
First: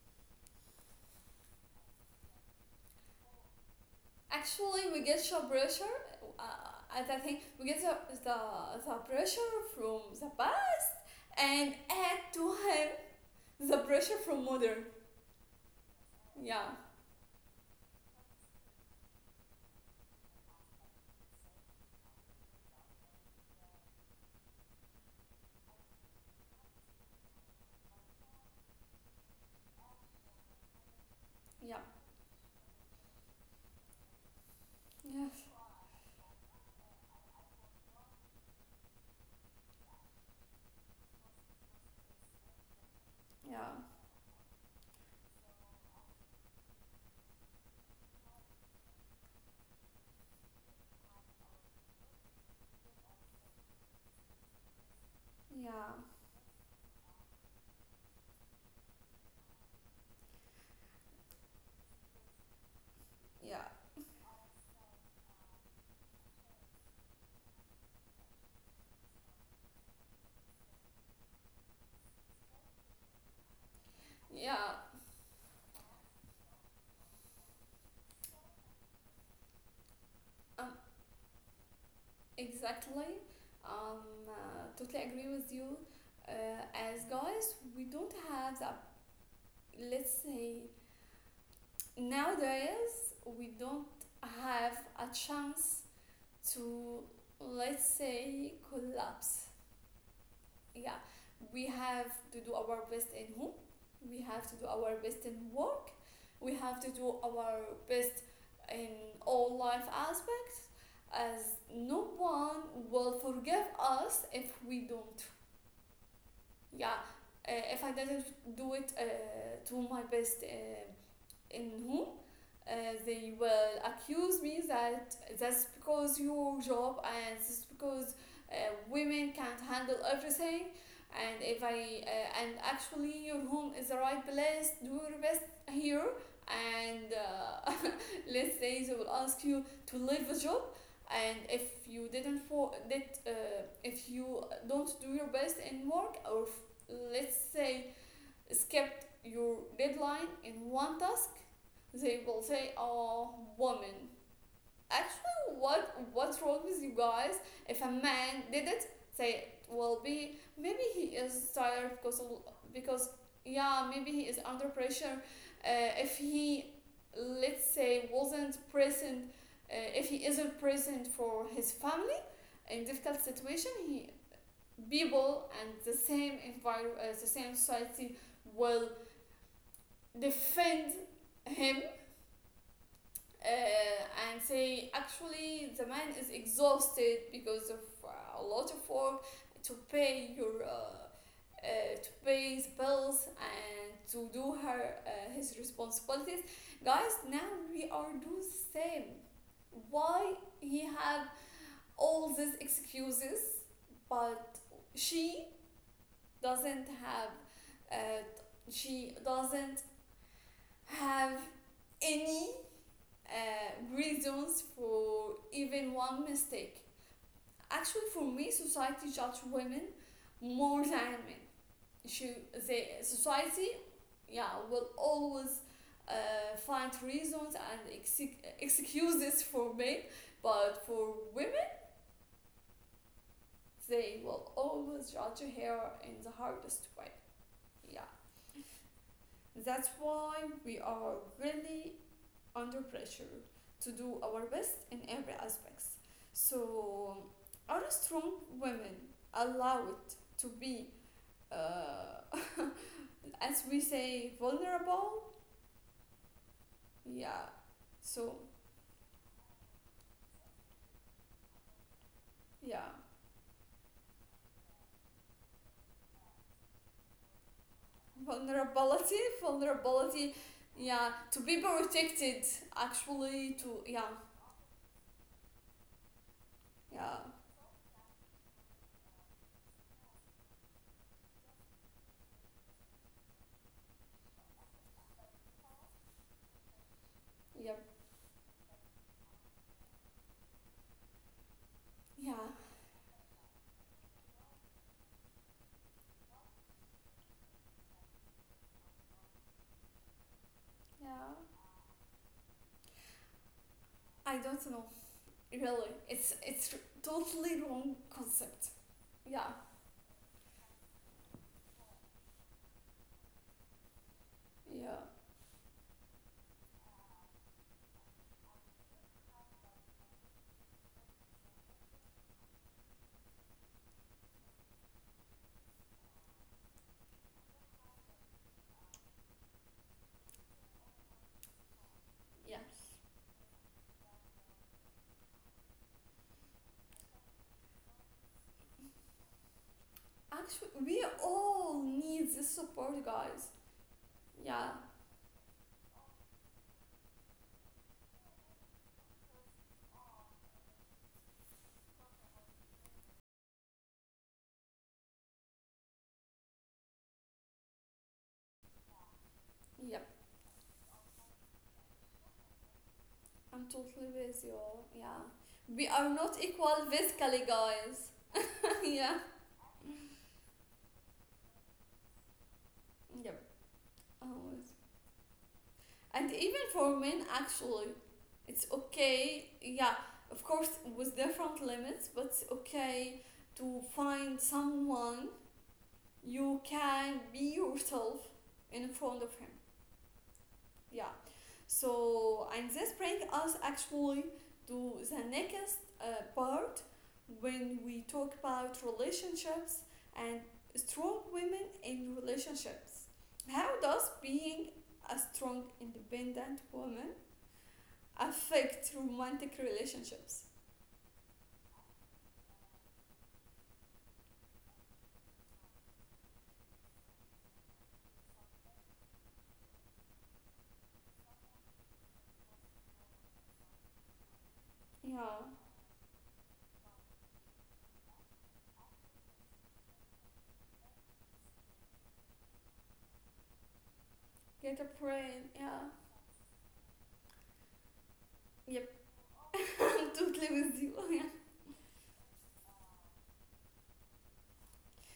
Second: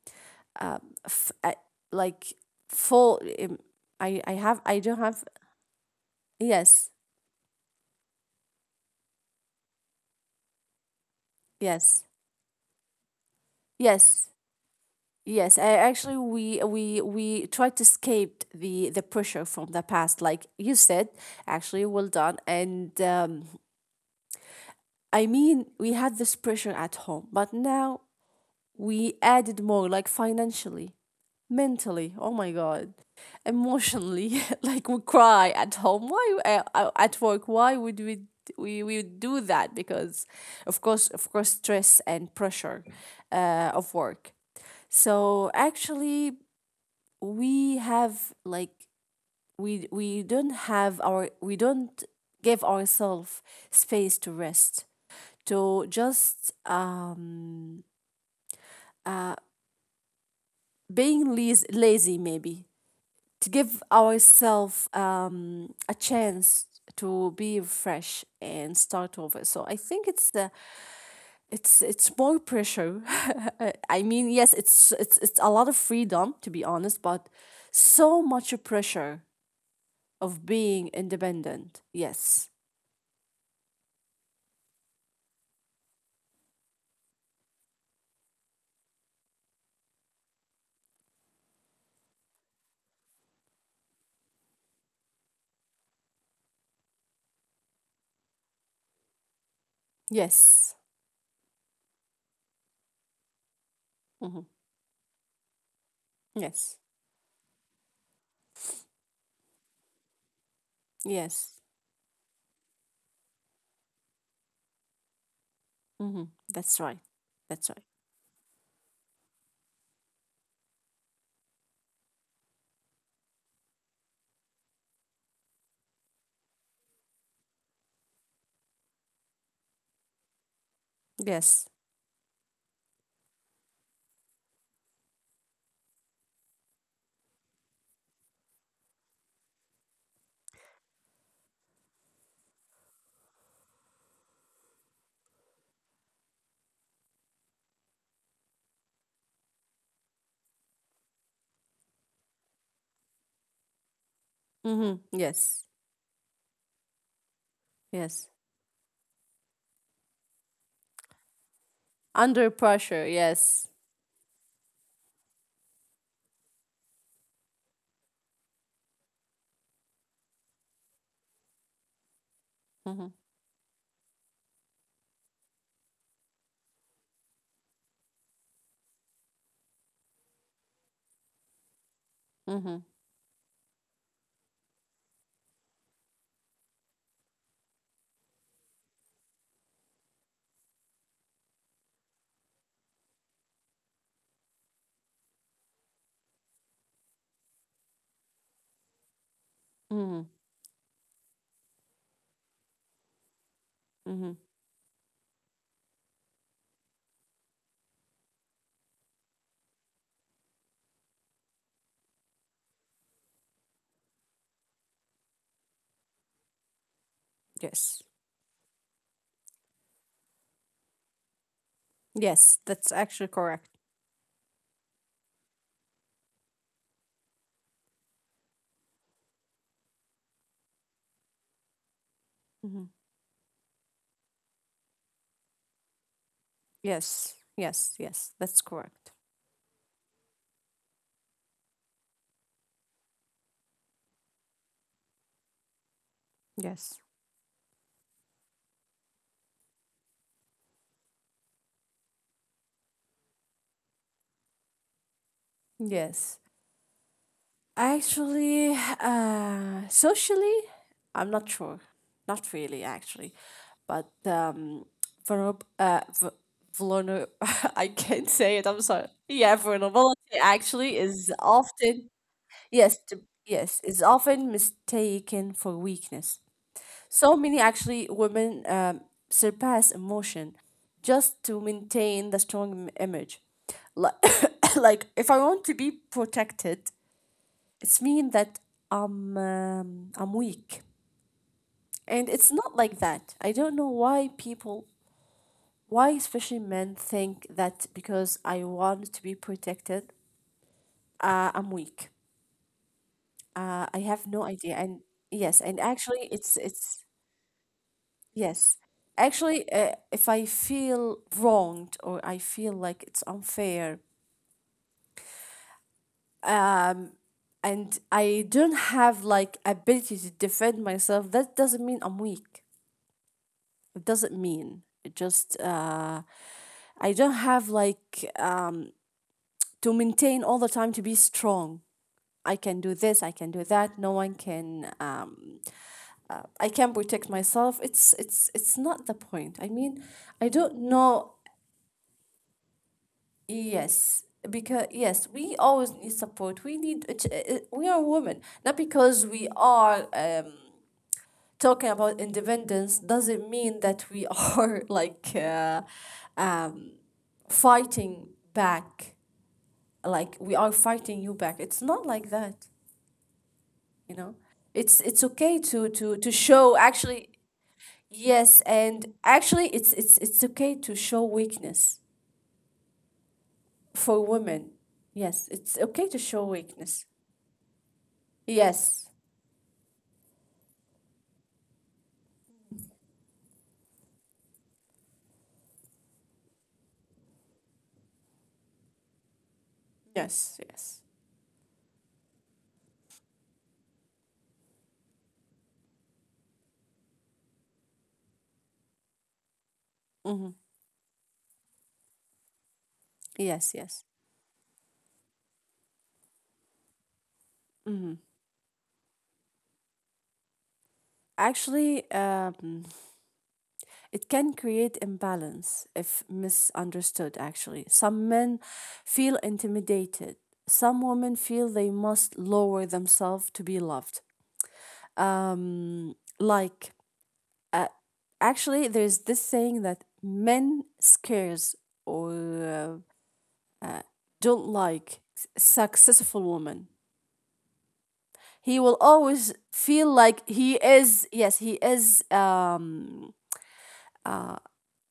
S2: f- uh, like full. Um, I I have I
S1: Actually,
S2: don't
S1: we get
S2: have.
S1: some pressure. Uh,
S2: Yes,
S1: and I think we get the, the, the pressure from the, and
S2: yes,
S1: add to him the pressure
S2: yes,
S1: from mother.
S2: yes. I actually we
S1: Yeah,
S2: we we tried to escape the the pressure from the past, like you said. Actually, well done. And um, I mean, we had this pressure at home, but now we added more, like financially,
S1: yeah,
S2: mentally. Oh my God, emotionally. Like we
S1: yes,
S2: cry at home. Why uh, uh, at work? Why would we? We, we would do that because of course of course stress and pressure
S1: yeah,
S2: uh, of work. So actually, we have like we we don't have our we don't give ourselves space to rest, to
S1: yeah,
S2: just um being lazy, lazy maybe, to
S1: yeah,
S2: give ourselves um a chance to be fresh and start over. So I think it's the, it's it's more pressure. I mean, yes,
S1: yeah.
S2: it's it's it's a lot of freedom to be honest, but so much pressure of
S1: Um,
S2: being independent. Yes.
S1: exactly. Um, uh, Totally agree with you. Uh, as guys, we don't have that. Let's say nowadays we don't have a chance to, let's say, collapse,
S2: Yes.
S1: yeah, we have to do our best in home, we
S2: hmm
S1: have to do our best in work, we
S2: Yes.
S1: have to do our best in all life aspects,
S2: Yes.
S1: as no one will forgive us if we don't.
S2: hmm That's
S1: Yeah,
S2: right.
S1: uh,
S2: That's
S1: if
S2: right.
S1: I didn't do it uh, to my best uh, in whom, uh, they will accuse me that that's because your job, and that's because uh, women can't handle everything, and if
S2: Yes.
S1: I uh, and actually your home is the right place, do your best here, and uh, let's say they will ask you to leave the job. And if you didn't for that, uh, if you don't do your best in work, or, let's say, skipped your deadline in one task, they will say, "Oh, woman."
S2: hmm
S1: Actually,
S2: Yes.
S1: what what's wrong with you guys? If a
S2: Yes.
S1: man did it, say it will be maybe he is tired because
S2: Under
S1: because
S2: pressure. Yes.
S1: yeah, maybe he is under pressure. Uh, if he let's say wasn't present, uh, if he isn't present for his family in
S2: hmm
S1: difficult situation, he people and the same environment, uh, the same society will defend him
S2: hmm
S1: uh, and say actually the man is exhausted because of uh, a lot of work to pay your uh, uh, to pay his bills and to do her uh, his responsibilities, guys. Now we are do the same.
S2: hmm
S1: Why he have all these excuses,
S2: hmm
S1: but she doesn't have, uh, she doesn't have any uh, reasons for even one mistake.
S2: Yes.
S1: Actually, for me, society judge women more than men. She,
S2: Yes. That's
S1: they,
S2: actually correct.
S1: society, yeah, will always uh, find reasons and ex excuses for men, but for women,
S2: hmm
S1: they will always judge her in the hardest way.
S2: Yes. Yes.
S1: Yeah,
S2: Yes. That's correct.
S1: that's why we are really under pressure to do our best in every aspects.
S2: Yes.
S1: So are strong women allowed to be, uh, as we say, vulnerable?
S2: Yes.
S1: Yeah. So
S2: Actually, uh, socially, I'm not sure. Not
S1: yeah,
S2: really, actually. But um, vulnerable, uh, v- vulner- I can't say it. I'm sorry.
S1: vulnerability,
S2: Yeah, vulnerability
S1: vulnerability.
S2: actually
S1: Yeah,
S2: is
S1: to be
S2: often
S1: protected.
S2: yes, t-
S1: Actually, to
S2: yes, is
S1: yeah,
S2: often mistaken for weakness.
S1: yeah,
S2: So many actually women um, surpass emotion just to maintain the strong im- image. Like, like if I want to be protected,
S1: yeah,
S2: it's mean that I'm um, I'm weak, and
S1: yeah,
S2: it's not like that. I don't know why people, why especially men, think that because I want to be protected,
S1: yeah.
S2: uh, I'm weak. Uh, I have
S1: I
S2: no
S1: don't
S2: idea.
S1: know.
S2: And yes, and
S1: Really,
S2: actually,
S1: it's
S2: it's
S1: it's
S2: it's
S1: totally wrong concept.
S2: yes.
S1: Yeah.
S2: Actually, uh, if I feel wronged or I feel like it's unfair
S1: Yeah.
S2: and I don't have like ability to defend myself, that doesn't mean I'm weak. It doesn't mean it just uh, I don't have like um, to maintain all the time to be strong. I can
S1: Yes.
S2: do this. I can do that. No one can. Um, uh, I can protect myself. It's it's it's not the point. I mean, I
S1: Actually,
S2: don't
S1: we
S2: know.
S1: all need this support, guys.
S2: Yes,
S1: Yeah.
S2: because yes, we always need support. We need. it- it- We are women. Not because we are um, talking about independence doesn't mean that we are like. Uh, um, fighting back,
S1: Yep.
S2: like we are fighting you back. It's not like that.
S1: I'm totally
S2: You know,
S1: with you.
S2: it's
S1: Yeah.
S2: it's okay
S1: We
S2: to
S1: are
S2: to to
S1: not
S2: show
S1: equal
S2: actually.
S1: physically, guys.
S2: Yes,
S1: Yeah.
S2: and actually, it's it's it's okay to show weakness
S1: Yep.
S2: for
S1: Always.
S2: women. Yes, it's okay to
S1: And
S2: show
S1: even for
S2: weakness.
S1: men, actually, it's
S2: Yes,
S1: okay. Yeah. Of course, with different limits, but it's okay to find someone you can be yourself in front of him.
S2: yes, yes.
S1: Yeah. So, and this brings us actually to the next uh, part when we talk about relationships and
S2: Mm-hmm.
S1: strong women in relationships.
S2: Yes,
S1: How does
S2: yes.
S1: being a strong, independent woman
S2: Mm-hmm.
S1: affect romantic relationships?
S2: Actually, um it can create imbalance if misunderstood, actually. Some men feel intimidated. Some women feel they must lower themselves to be loved.
S1: Yeah,
S2: Um, like, uh, actually, there's this saying that men scares or uh, don't
S1: get a
S2: like
S1: brain. Yeah,
S2: successful women. He
S1: yep,
S2: will always
S1: I'm
S2: feel
S1: totally
S2: like he
S1: with you. Yeah.
S2: is, yes, he is, um,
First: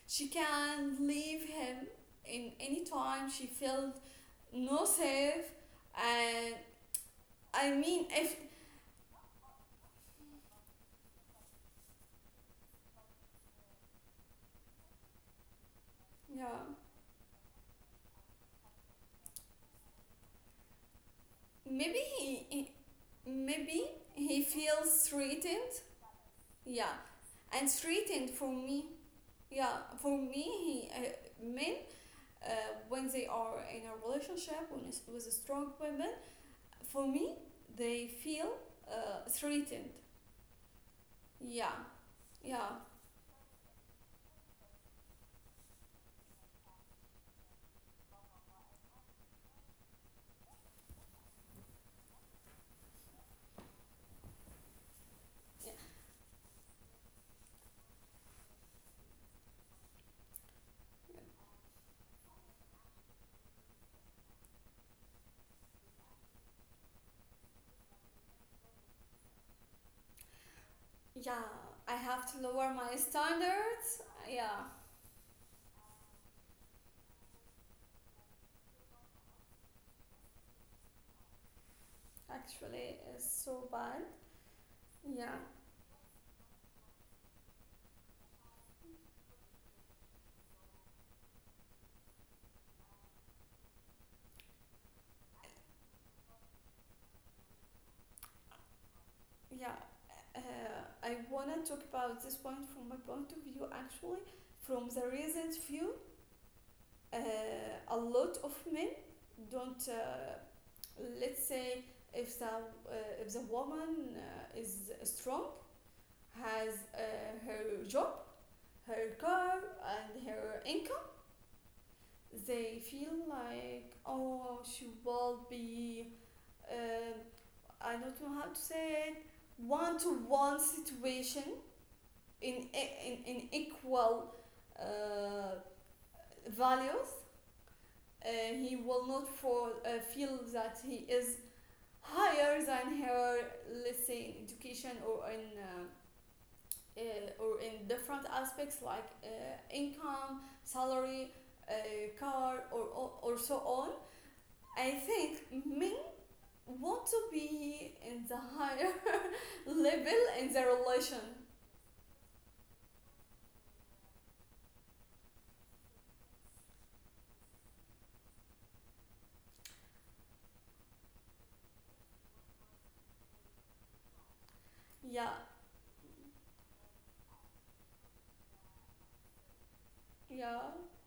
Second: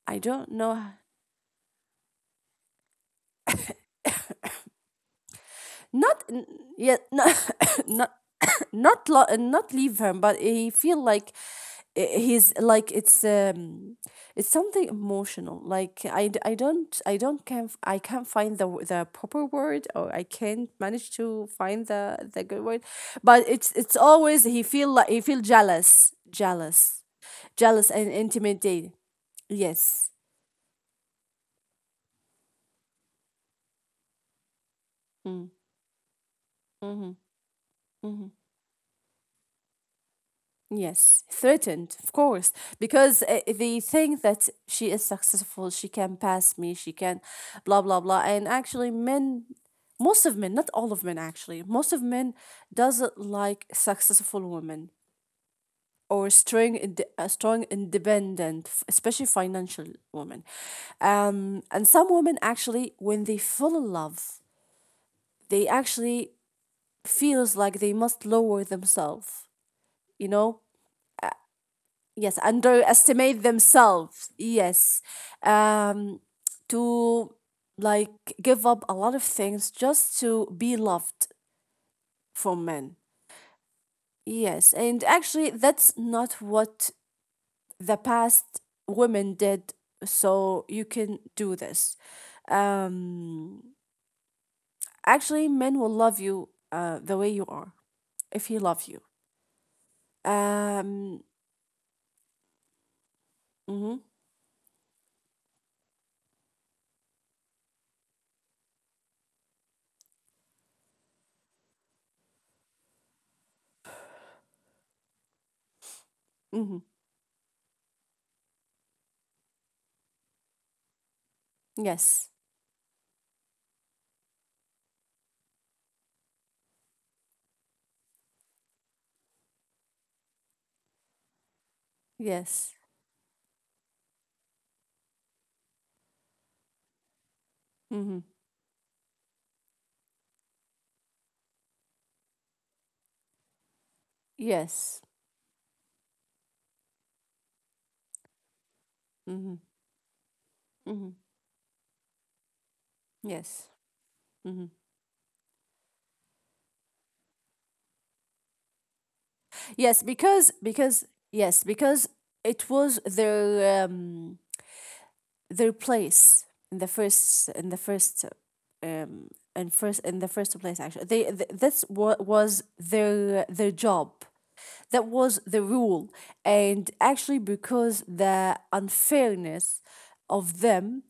S2: I
S1: She
S2: don't know.
S1: can leave him in any time she feels no safe
S2: Not n-
S1: and
S2: yeah, not
S1: I mean
S2: not
S1: if
S2: not lo- not leave him, but he feel like uh, he's like it's um it's something emotional. Like I, d- I
S1: yeah,
S2: don't I don't can I I can't find the w- the proper word or I can't manage to find
S1: maybe
S2: the the
S1: he,
S2: good
S1: he-
S2: word, but it's
S1: maybe
S2: it's always
S1: he
S2: he feel like
S1: feels
S2: he feel
S1: threatened,
S2: jealous,
S1: yeah,
S2: jealous,
S1: and
S2: jealous and
S1: threatened. For me,
S2: intimidated.
S1: yeah,
S2: Yes.
S1: for me he uh, men, uh, when they are in a relationship when it's- with a
S2: Mm.
S1: strong women,
S2: Mm-hmm.
S1: for me they feel uh, threatened.
S2: Yes,
S1: Yeah.
S2: threatened, of course,
S1: Yeah.
S2: because uh, they think that she is successful, she can pass me, she can blah blah blah. And actually men, most of men, not all of men, actually, most of men doesn't like successful women,
S1: Yeah.
S2: or strong inde- uh, strong independent, f- especially financial women. Um and some women actually when they fall in love, they actually feels like they must lower themselves, you know?
S1: Yeah, I have
S2: Yes,
S1: to lower my
S2: underestimate
S1: standards.
S2: themselves,
S1: Yeah,
S2: yes. um to like give up a lot of things just to be loved from men.
S1: actually it's so bad.
S2: Yes, and
S1: Yeah.
S2: actually that's not what the past women did, so you can do this. um actually men will love you uh the way you are, if he loves you.
S1: Yeah, uh, I
S2: um
S1: wanna talk about this point from my point of view
S2: mm-hmm,
S1: actually, from the recent view. Uh, a lot of men don't, uh, let's say, if the, uh, if the woman uh, is strong, has
S2: mm-hmm,
S1: uh, her job, her car, and her income,
S2: yes,
S1: they feel like, oh, she will be, uh, I don't know how to say it, one to one situation in
S2: yes,
S1: in, in equal uh, values,
S2: mm-hmm,
S1: uh, he will not for, uh, feel that he is higher than her, let's say, in education
S2: yes,
S1: or in uh, uh, or in different aspects like uh,
S2: mm-hmm,
S1: income,
S2: mm-hmm.
S1: salary, uh, car, or, or or so
S2: Yes.
S1: on.
S2: hmm
S1: I think men want to be in the higher
S2: Yes,
S1: level
S2: because
S1: in the
S2: because
S1: relation.
S2: yes, because it was their um their place in the first in the first um in first in the first place actually. They th- that's what was their their job. That
S1: Yeah,
S2: was the rule. And actually because the unfairness of
S1: yeah,
S2: them,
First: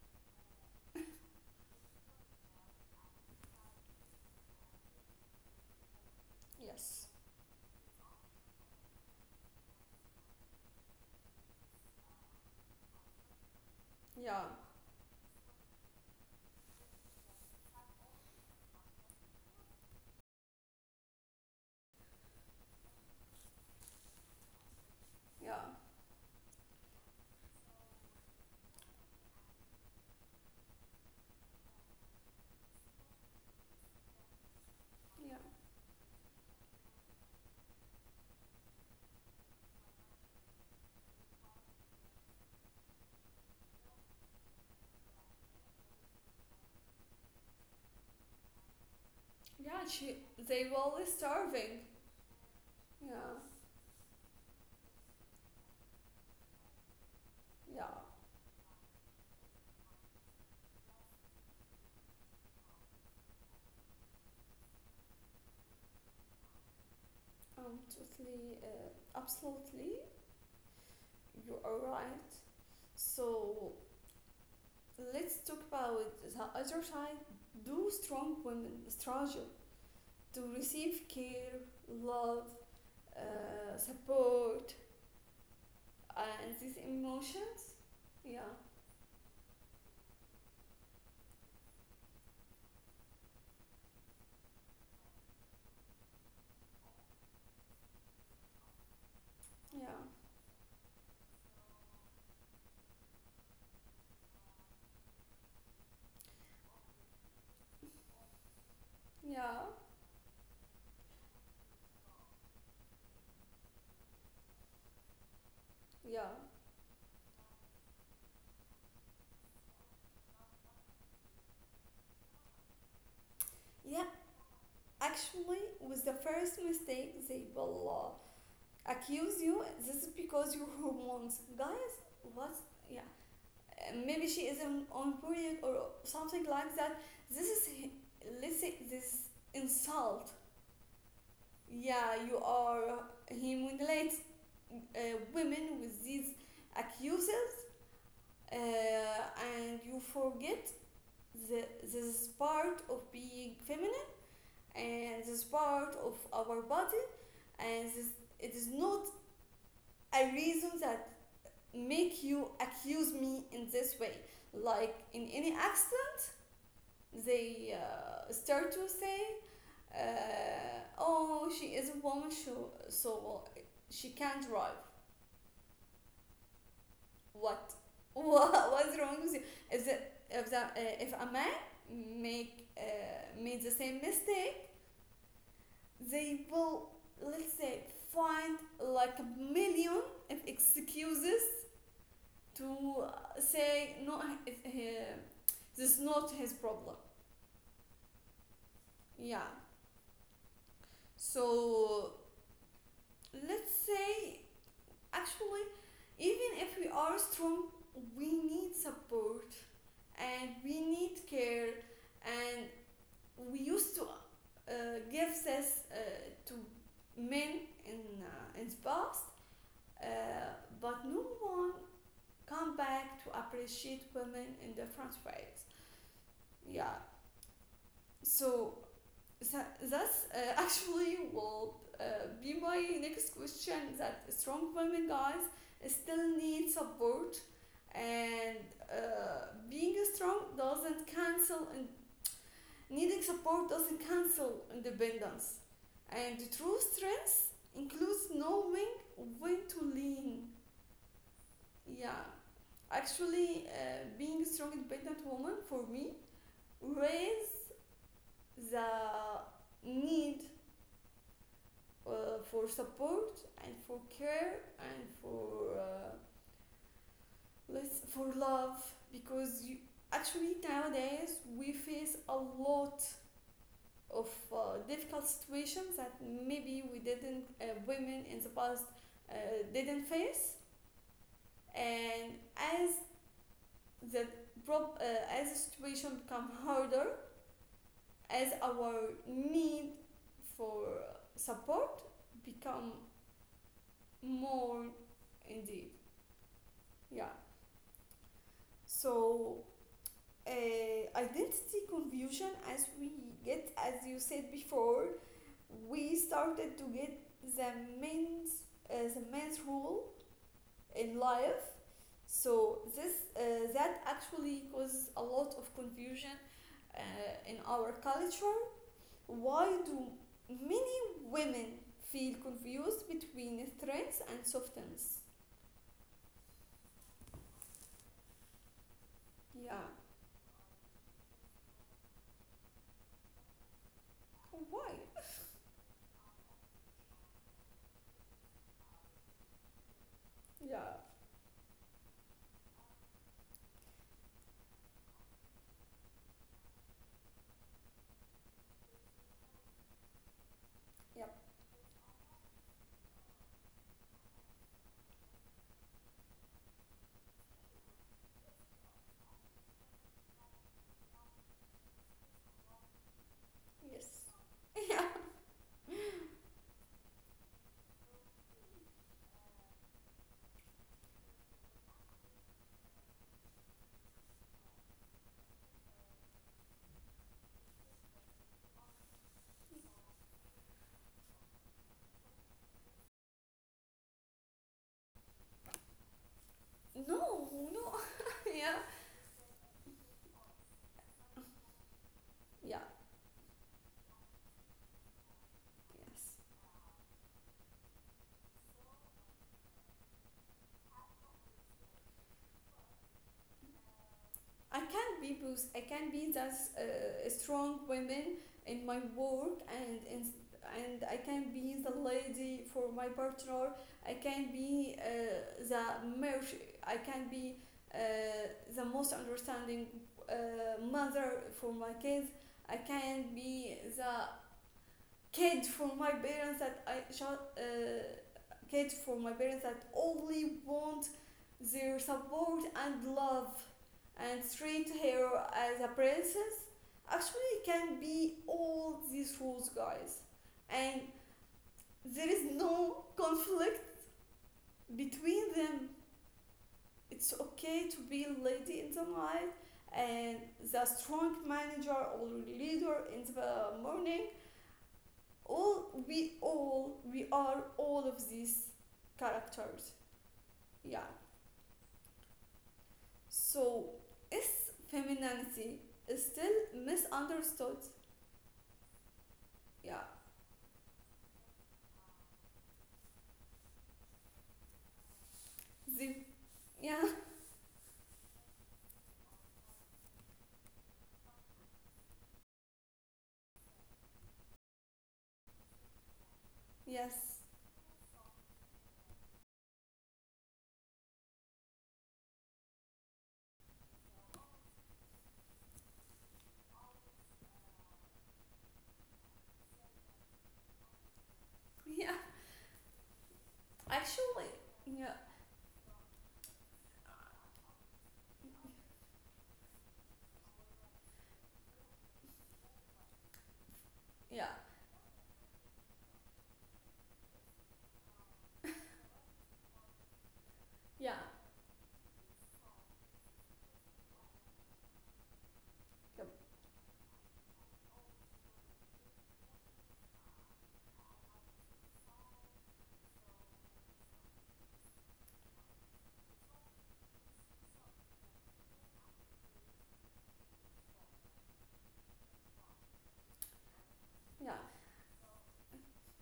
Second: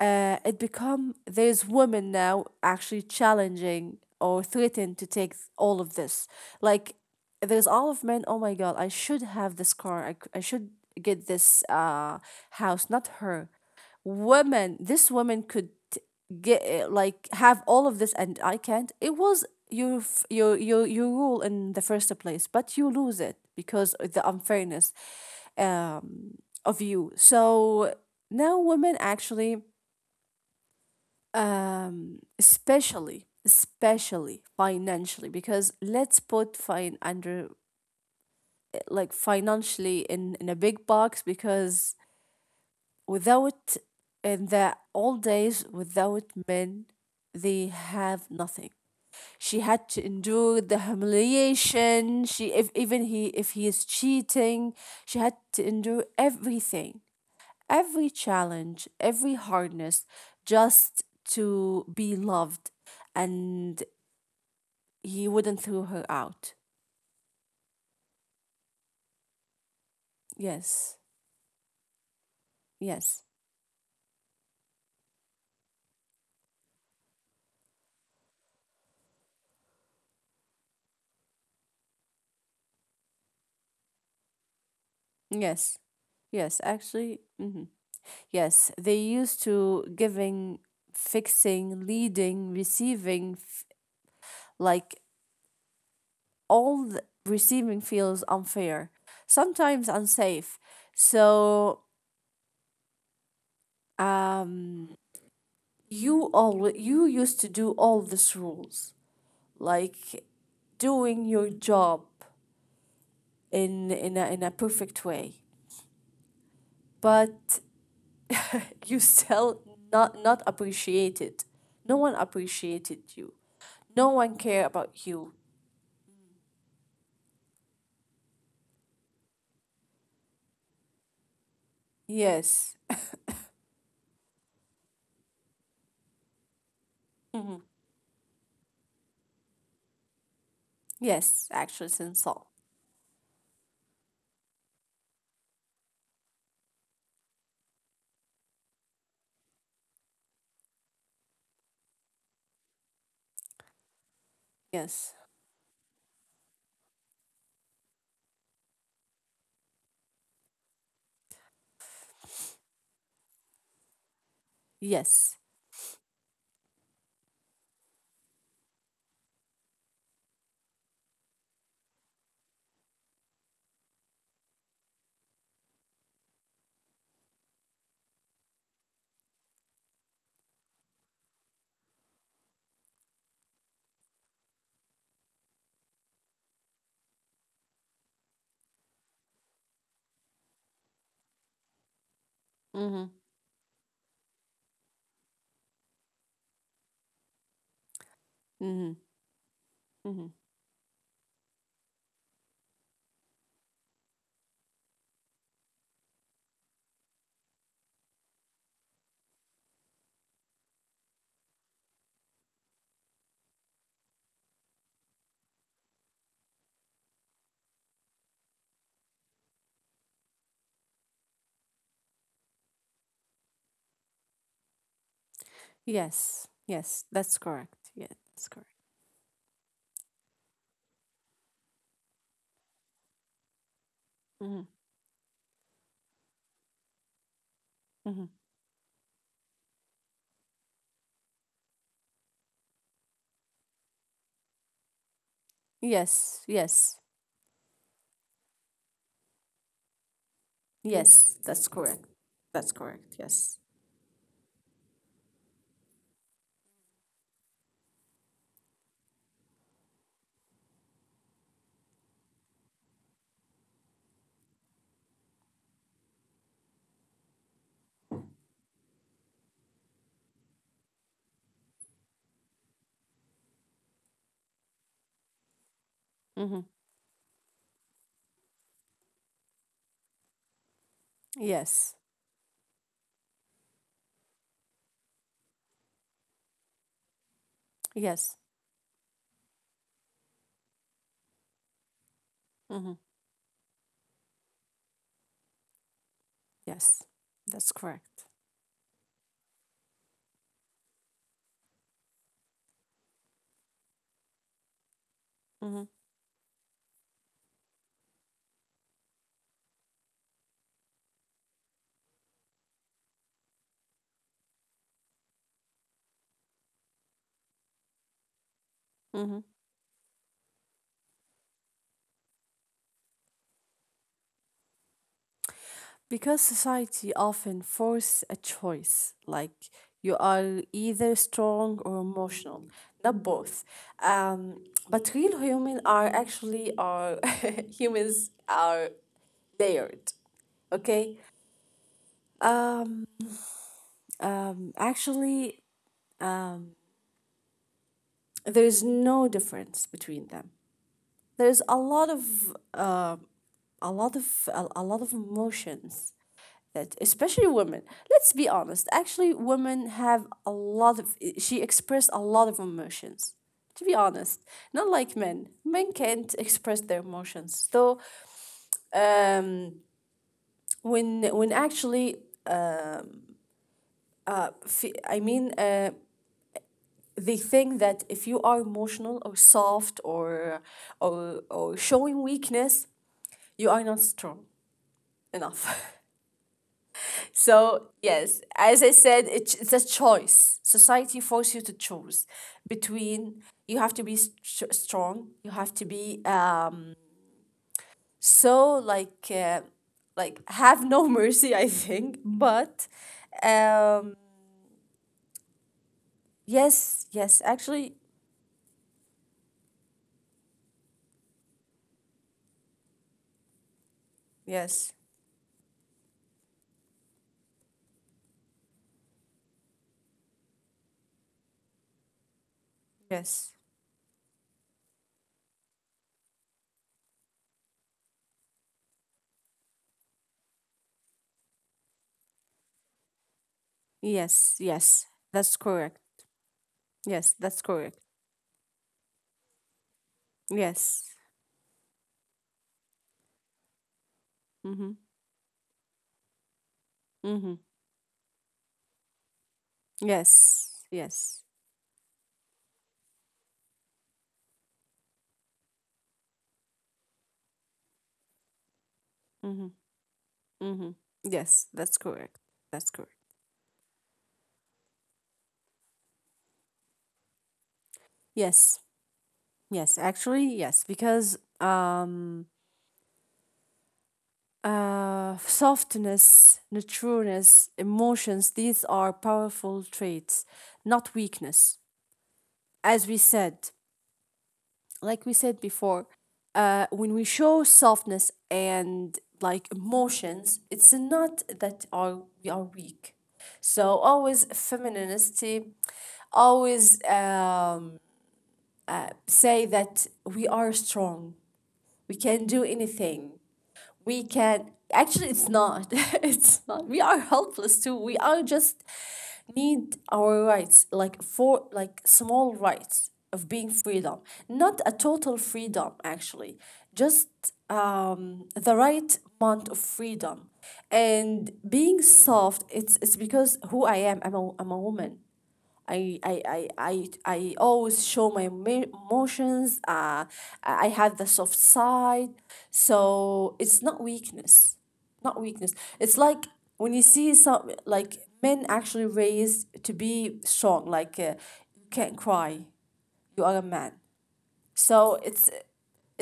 S2: uh, it become there's women now actually challenging or threaten to take th- all of this. Like
S1: yes,
S2: there's all of men, oh my god, I should have this car, i, c- I should get this uh house, not her.
S1: yeah,
S2: Women, this woman could get uh, like have all of this and I can't. It was your f- your your your rule in the first place, but you lose it because of the unfairness
S1: yeah.
S2: um of you. So now women actually um especially especially financially,
S1: Yeah.
S2: because let's put fine under eh, like financially in in a big box, because without, in the old days without men, they have nothing. She
S1: Yeah,
S2: had to
S1: she,
S2: endure
S1: they will
S2: the
S1: all starving.
S2: humiliation, she, if even he
S1: Yeah.
S2: if he is cheating, she had to endure everything,
S1: Yeah.
S2: every challenge, every hardness, just to be loved. And he wouldn't throw her out.
S1: Um, totally, uh, absolutely.
S2: Yes,
S1: You are right.
S2: yes,
S1: So let's talk about the other side. Do strong women struggle to receive care, love, uh, support,
S2: yes,
S1: and
S2: yes.
S1: these
S2: Actually, hmm
S1: emotions? Yeah.
S2: yes. They used to giving, fixing, leading, receiving, f- like all the receiving feels unfair,
S1: Yeah.
S2: sometimes unsafe. So um, you all you used to do all these rules,
S1: Yeah.
S2: like doing your job in in a, in a perfect way,
S1: Yeah.
S2: but you still not not appreciated, no one appreciated you,
S1: Yeah.
S2: no one care about you.
S1: Actually, with the first mistake, they will accuse you this is because your hormones. Guys, what?
S2: Yes.
S1: Yeah. Uh, maybe she is on on period or something like that. This is
S2: Mhm.
S1: he- let's say this insult.
S2: Yes, actually
S1: Yeah,
S2: since
S1: you
S2: all.
S1: are, he manipulates uh, women with these accuses, uh, and you forget the this is part of being feminine,
S2: Yes,
S1: and this is part of our body, and this, it is not a reason that make you accuse me in this way. Like
S2: yes.
S1: in any accident, they uh, start to say, uh, "Oh, she is a woman, so so well, she can't drive." What? What? What's wrong with you? If the, if the, uh, if a man make uh, made the same mistake, they will let's say find like a million of excuses to
S2: Mm-hmm.
S1: uh, say no, it- he- this is not his problem.
S2: Mm-hmm.
S1: Yeah.
S2: Mm-hmm.
S1: So let's say actually even if we are strong, we need support and we need care, and we used to uh, give this uh, to men in uh, in the past, uh, but no one come back to appreciate women in different ways.
S2: Yes.
S1: Yeah.
S2: Yes, that's correct. Yeah. That's correct.
S1: So Tha- That's uh, actually will uh, be my next question. That
S2: Mm-hmm.
S1: strong women, guys, still need support,
S2: Mm-hmm.
S1: and uh, being strong doesn't cancel, and needing support doesn't cancel independence. And
S2: Yes,
S1: true
S2: yes,
S1: strength includes knowing when to lean.
S2: yes, that's correct.
S1: Yeah,
S2: That's correct. Yes.
S1: actually, uh, being a strong, independent woman for me raise the need uh, for support and for care and for uh, let's for love, because you, actually nowadays we face a lot of uh, difficult situations that
S2: Mm-hmm.
S1: maybe we didn't uh, women in the past uh, didn't face,
S2: Yes.
S1: and as the prob- uh, as the situation become harder,
S2: Yes.
S1: as our need for support become
S2: Hmm.
S1: more indeed.
S2: Yes.
S1: Yeah.
S2: That's correct.
S1: So uh, identity confusion, as we get, as you said before,
S2: Hmm.
S1: we started to get the man's uh, the man's role in life. So this uh, that actually caused a lot of confusion uh, in our culture.
S2: Hmm.
S1: Why do many women feel confused between strengths and softness?
S2: Because society often force a choice, like
S1: Yeah.
S2: you are either strong or emotional, not both. Um,
S1: Why?
S2: but real human are actually are humans are layered.
S1: Yeah.
S2: Okay. Um, um, Actually, there is no difference between them.
S1: Yep.
S2: There's a lot of uh, a lot of a, a lot of emotions that especially women, let's be honest, actually women have a lot of, she expressed a lot of emotions, to be
S1: Yes.
S2: honest. Not
S1: Yeah.
S2: like men, men can't express their emotions. So um, when when actually uh, fe- i mean uh, they think that if you are emotional or soft or or, or showing weakness, you are not strong enough.
S1: No,
S2: So,
S1: no,
S2: yes,
S1: yeah,
S2: as I said, it's, it's a choice. Society forces you to choose
S1: yeah,
S2: between you have to be st- strong, you have to be
S1: yes.
S2: um, so like uh, like have no mercy, I think. But um,
S1: I can be boost. I can be that
S2: yes,
S1: uh,
S2: yes,
S1: strong
S2: actually,
S1: women in my work, and in, and I can be the lady for my partner. I can
S2: yes,
S1: be uh, the merch. I can be uh, the most understanding uh, mother for my kids. I can
S2: yes,
S1: be the kid from my parents that I shall, uh, kid from my parents that only want their support and love, and
S2: yes,
S1: treat
S2: yes.
S1: her
S2: That's
S1: as a
S2: correct.
S1: princess.
S2: Yes,
S1: Actually
S2: that's
S1: it
S2: correct.
S1: can be all these rules, guys, and
S2: Yes.
S1: there is no conflict
S2: Mm-hmm.
S1: between them. It's
S2: Mm-hmm.
S1: okay to be a lady in the night and
S2: Yes.
S1: the strong
S2: Yes.
S1: manager or leader in the morning. All we all we are all of these
S2: Mm-hmm.
S1: characters.
S2: Mm-hmm.
S1: Yeah.
S2: Yes, that's correct. That's correct.
S1: So is femininity is still misunderstood?
S2: Yes, yes,
S1: Yeah.
S2: actually, yes, because um, uh,
S1: the
S2: softness,
S1: Yeah.
S2: nurtureness, emotions, these are powerful traits, not weakness. As we said, like we said before, uh, when
S1: Yes.
S2: we show softness and like emotions, it's not that are we are weak. So always femininity, always um say that we are strong. We
S1: Yeah.
S2: can do anything. We
S1: Actually,
S2: can
S1: yeah,
S2: actually it's not. It's not. We are helpless too. We are just need our rights, like for like small rights of being freedom.
S1: yeah,
S2: Not a total freedom actually. Just um the right amount of freedom.
S1: yeah,
S2: And being soft, it's it's because who I am. I'm a, I'm a woman. I
S1: yep,
S2: I I I, I always show my emo- emotions. Uh, I I have the soft side, so it's not weakness, not weakness. It's like when you see some like men actually raised to be strong. Like uh, you can't cry, you are a man.
S1: yeah,
S2: So it's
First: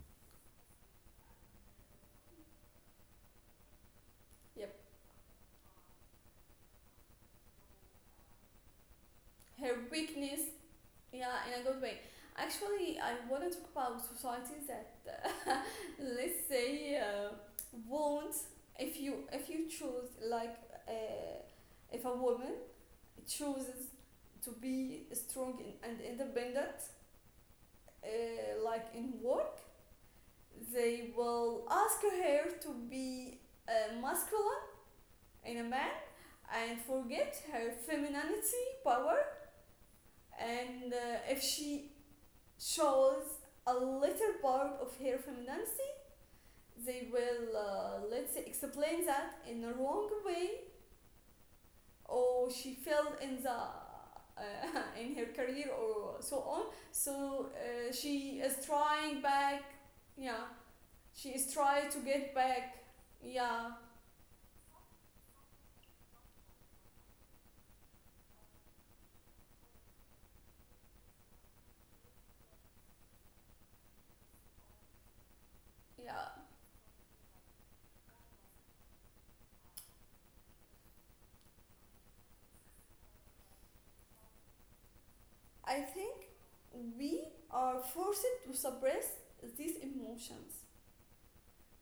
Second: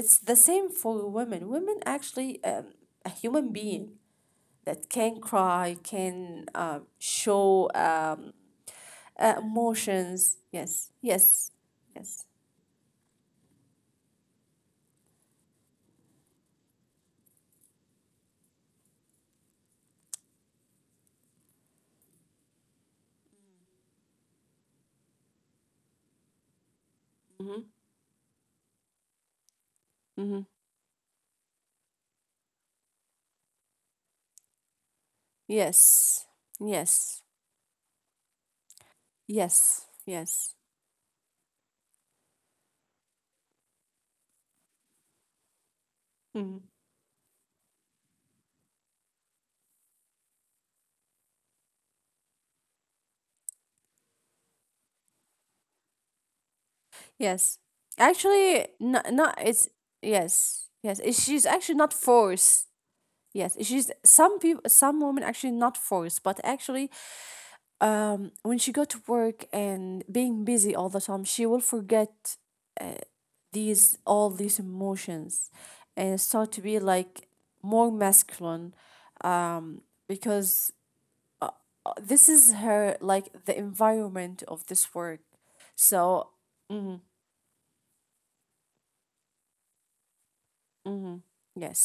S2: it's the same for women. Women actually um, a human being
S1: yep,
S2: that can cry, can uh, show. Um, uh,
S1: her
S2: emotions.
S1: weakness.
S2: Yes.
S1: Yeah,
S2: Yes.
S1: in a good way.
S2: Yes.
S1: Actually, I want to talk about societies that, uh, let's say, uh, won't, if you if you choose like uh, if a woman chooses to be strong in- and independent,
S2: Mm-hmm.
S1: uh, like in work,
S2: Mm-hmm.
S1: they will ask her to be uh, masculine in a man
S2: Yes.
S1: and
S2: Yes.
S1: forget her femininity power.
S2: Yes. Yes.
S1: And uh, if she shows a little part of her femininity,
S2: Mm-hmm.
S1: they will, uh, let's say, explain that in a wrong way, or she failed in the uh, in her career or so on. So
S2: Yes.
S1: uh, she
S2: Actually,
S1: is
S2: no,
S1: trying
S2: no,
S1: back.
S2: it's
S1: Yeah,
S2: yes, yes. it-
S1: she
S2: She's
S1: is
S2: actually not
S1: trying to get
S2: forced.
S1: back.
S2: Yes,
S1: Yeah,
S2: she's some people, some women actually not forced, but actually, um, when she go to work and being busy all the time, she will forget these all these emotions, and
S1: yeah.
S2: start to be like more masculine. Um, because uh, uh, this is her like the environment of this work.
S1: I think
S2: So, mhm,
S1: we are forced to suppress these emotions.
S2: mhm,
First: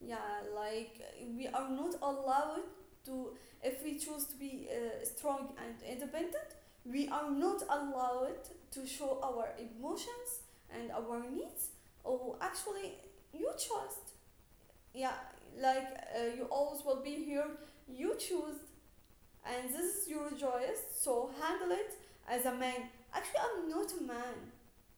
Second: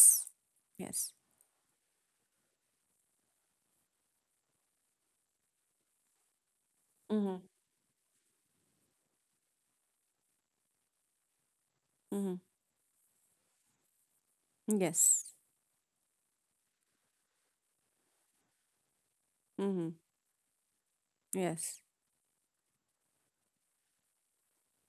S1: Yeah, like
S2: yes,
S1: we are not allowed to, if we choose to be uh, strong and independent, we are
S2: mhm,
S1: not allowed to show our emotions and our needs. Or
S2: mhm,
S1: actually, you chose. Yeah,
S2: yes,
S1: like uh, you always will be here. You choose, and this
S2: mhm,
S1: is your choice. So handle
S2: yes,
S1: it as a man. Actually, I'm not a man.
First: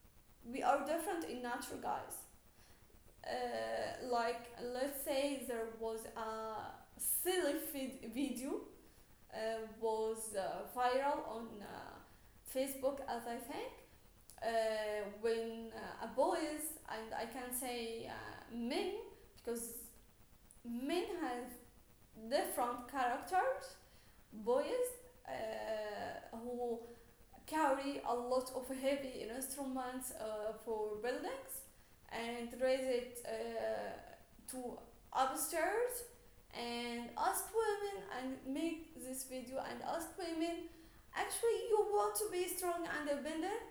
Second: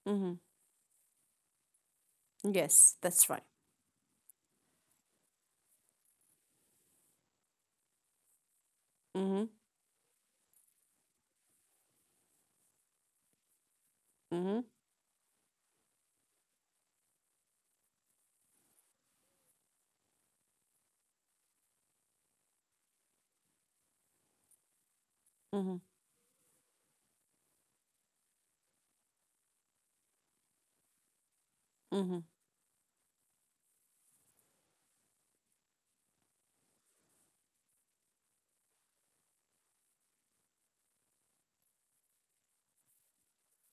S2: mhm,
S1: We are different in nature, guys.
S2: yes. That's right.
S1: Uh, like let's say there was a silly vid- video
S2: Mhm,
S1: uh, was uh, viral on uh, Facebook as I think, uh,
S2: mhm,
S1: when uh, a boys, and I can say uh, men, because men have different characters, boys
S2: mhm,
S1: uh, who carry a lot of heavy instruments uh, for buildings
S2: mhm.
S1: and raise it uh, to upstairs, and ask women and make this video and ask women, actually you want to be strong and independent,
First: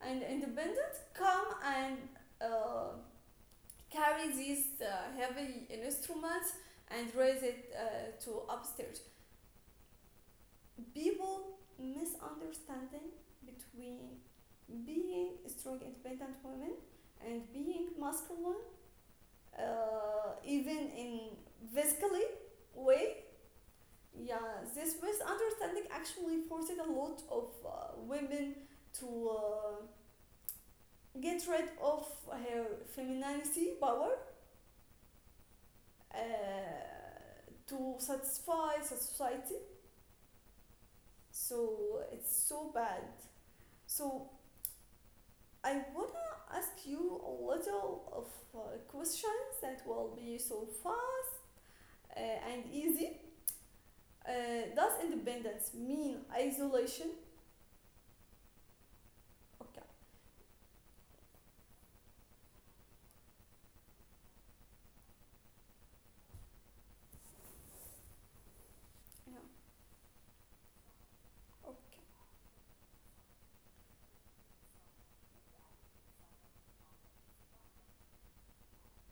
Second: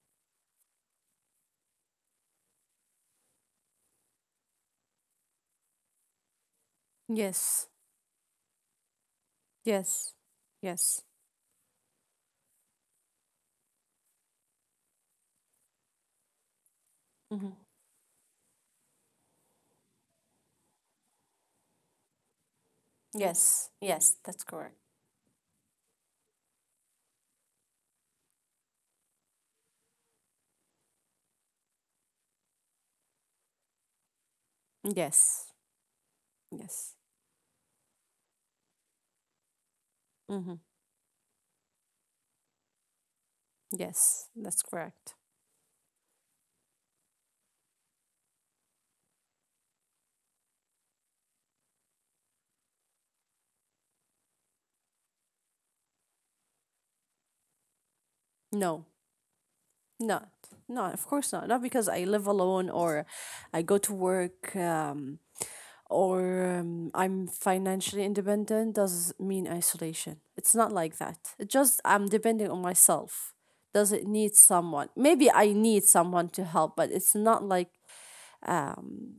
S1: and independent come and uh, carry these uh, heavy instruments and raise
S2: Yes,
S1: it uh, to upstairs.
S2: yes, yes,
S1: People misunderstanding between being strong independent women and
S2: mhm,
S1: being masculine uh, even in physically way.
S2: yes, yes. That's
S1: Yeah,
S2: correct.
S1: this misunderstanding actually forced a lot of uh, women to uh, get rid of her femininity power
S2: Yes,
S1: uh,
S2: yes,
S1: to satisfy society,
S2: mhm,
S1: so it's so bad.
S2: yes.
S1: So
S2: That's correct.
S1: I wanna ask you a little of uh, questions that will be so fun uh, and easy. Uh, does independence mean isolation?
S2: No.
S1: Okay.
S2: No, no, of course not. Not because I live alone or I go to work um, or um, I'm financially independent doesn't
S1: Yeah.
S2: mean isolation. It's not like that. It just
S1: Okay.
S2: I'm depending on myself. Does it need someone? Maybe I need someone to help, but it's not like um,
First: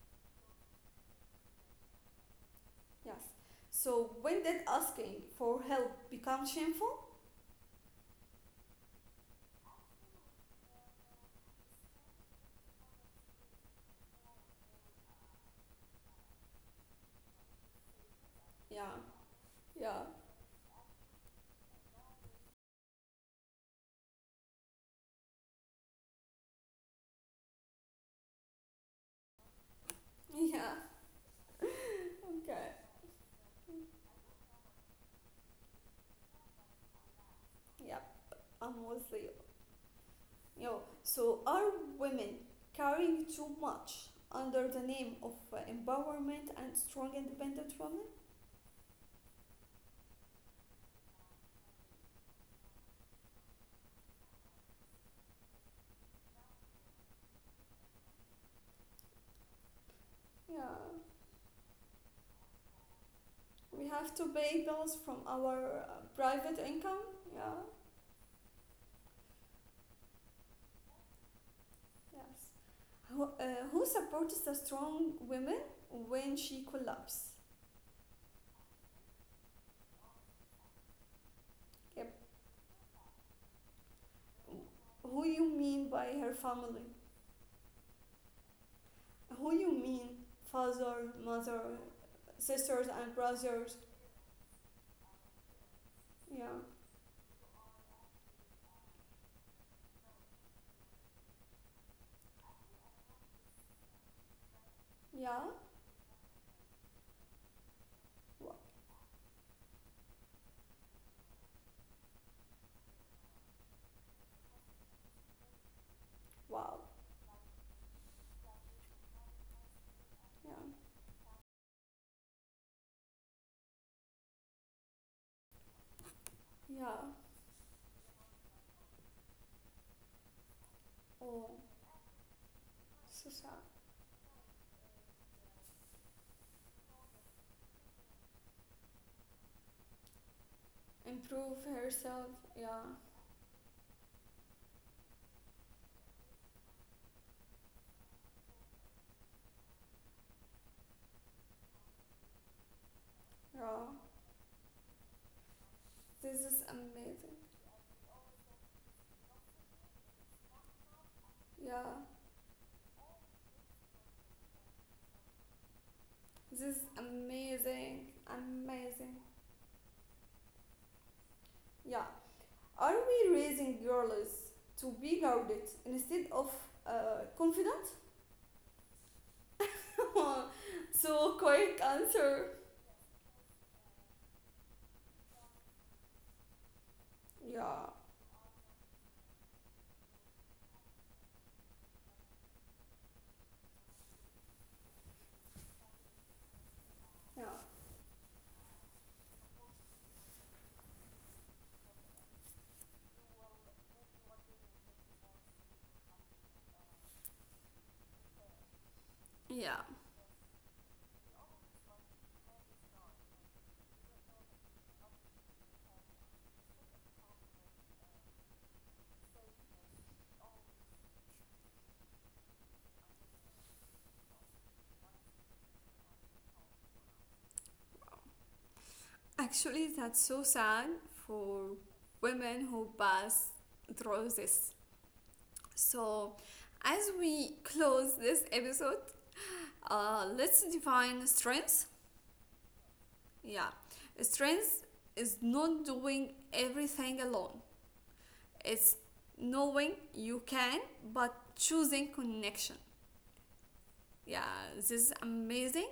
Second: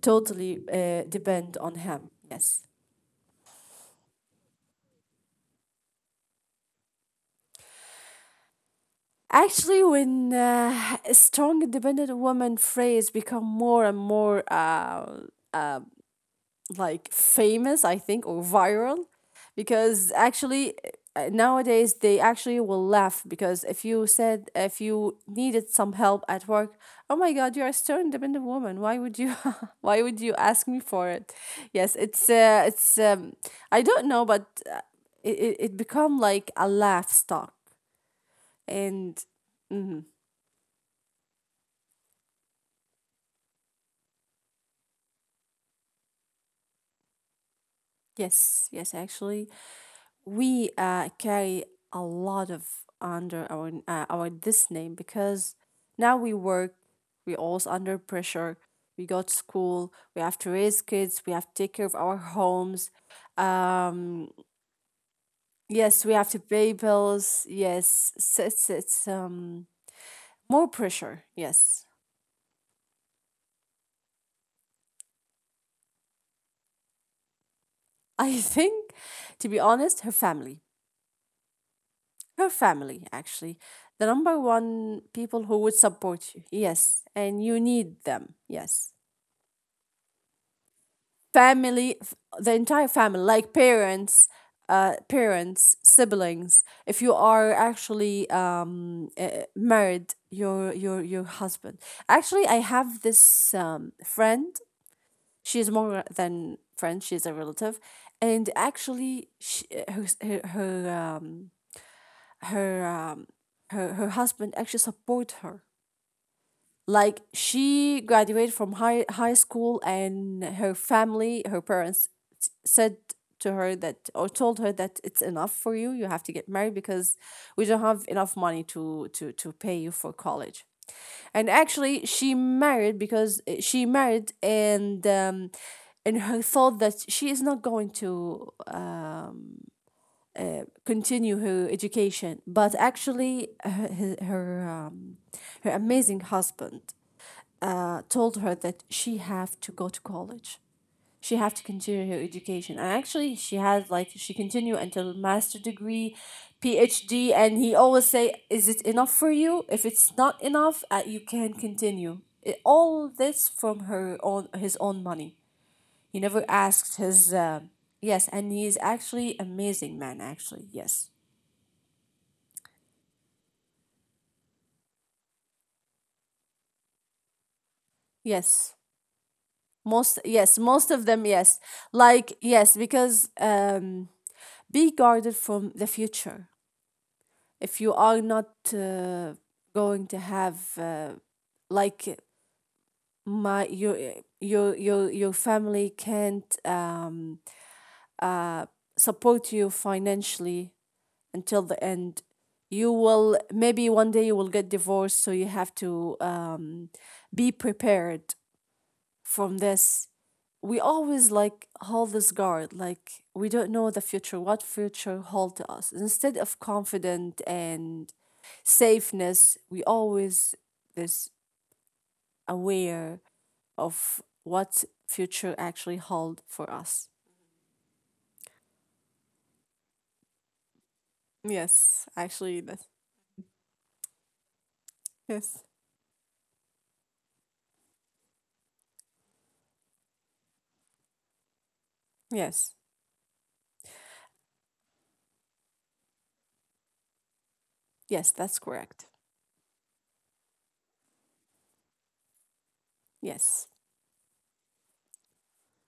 S2: totally uh, depend on him. Yes.
S1: Yes. So when did asking for help become shameful?
S2: Actually, when uh, a strong independent woman phrase become more and more uh, like famous, I think, or
S1: Yeah.
S2: viral,
S1: Yeah.
S2: because actually uh, nowadays they actually will laugh because if you said if you needed some help at work, oh my God, you're a stern independent woman. Why would you? Why would you ask
S1: Yeah.
S2: me for it? Yes, it's uh,
S1: Okay.
S2: it's um, I don't know, but uh, it it, it become like a laugh stock
S1: Yep. I'm with
S2: and
S1: you. Yo. So are women carrying too much under the name of uh, empowerment and strong independent women?
S2: yes, yes, actually, we uh, carry a lot of under our uh, our this name because now we work, we also under pressure. We go to school, we have to
S1: Yeah.
S2: raise kids, we have to take care of our homes.
S1: We have to
S2: Um,
S1: pay bills from our uh,
S2: yes, we have to
S1: private
S2: pay
S1: income.
S2: bills.
S1: Yeah,
S2: Yes, it's it's, it's um more pressure. Yes,
S1: yes. Who, uh, who supports the strong women when she collapses?
S2: I think, to be honest, her family.
S1: Yep.
S2: Her family, actually. The number one
S1: Who you
S2: people who would
S1: mean by
S2: support
S1: her
S2: you.
S1: family?
S2: Yes. And you need them. Yes.
S1: Who you mean father, mother,
S2: Family, f- the
S1: sisters
S2: entire
S1: and
S2: family, like
S1: brothers?
S2: parents, uh, parents,
S1: Yeah,
S2: siblings. If you are actually um, uh, married, your your your husband. Actually, I have this um, friend.
S1: yeah.
S2: She is more than friend. She is a relative, and actually, she, her her her um, her um, her her husband actually support her.
S1: Wow.
S2: Like she graduated from high high school and
S1: Yeah,
S2: her family, her parents s- said to her that or told her that it's enough for you. You have to get married
S1: yeah.
S2: because we don't have enough money to to to pay you for college, and
S1: Oh,
S2: actually she married
S1: so
S2: because
S1: sad.
S2: uh, she married and um, and her thought that she is not going to uh, continue
S1: Improve
S2: her
S1: herself.
S2: education, but
S1: Yeah,
S2: actually her her, her, um, her amazing husband uh, told her that she have to go to college. She have to continue her education. And actually, she had
S1: yeah.
S2: like she continue until master degree,
S1: This is
S2: PhD,
S1: amazing.
S2: and he always say, "Is it enough for you? If it's not enough, uh, you can
S1: Yeah.
S2: continue." It, all this from her own his own money. He never
S1: This is
S2: asked his. Uh,
S1: amazing,
S2: yes, and he's
S1: amazing.
S2: actually amazing man. Actually, yes,
S1: Yeah. Are we raising girls to be guarded instead of uh, confident?
S2: yes. Most, yes, most of them,
S1: So
S2: yes.
S1: quick
S2: Like,
S1: answer.
S2: yes, because um, be guarded from the future. If
S1: Yeah,
S2: you are not uh, going to have, uh, like, my your your your your family can't um,
S1: yeah.
S2: uh, support you financially until the end. You will maybe one day you will get divorced, so you have to um, be prepared from
S1: Yeah.
S2: this. We always like hold this guard like we don't know the future what future hold to us instead of confident and safeness. We always this aware of what future actually hold for us.
S1: Actually, that's so sad for
S2: Yes, actually,
S1: women
S2: that's
S1: who pass through this.
S2: yes.
S1: So, as we close this episode, uh, let's define strengths.
S2: Yes.
S1: Yeah. Strengths is not doing everything alone.
S2: Yes, that's
S1: It's
S2: correct.
S1: knowing you can, but choosing connection.
S2: Yes.
S1: Yeah, this is amazing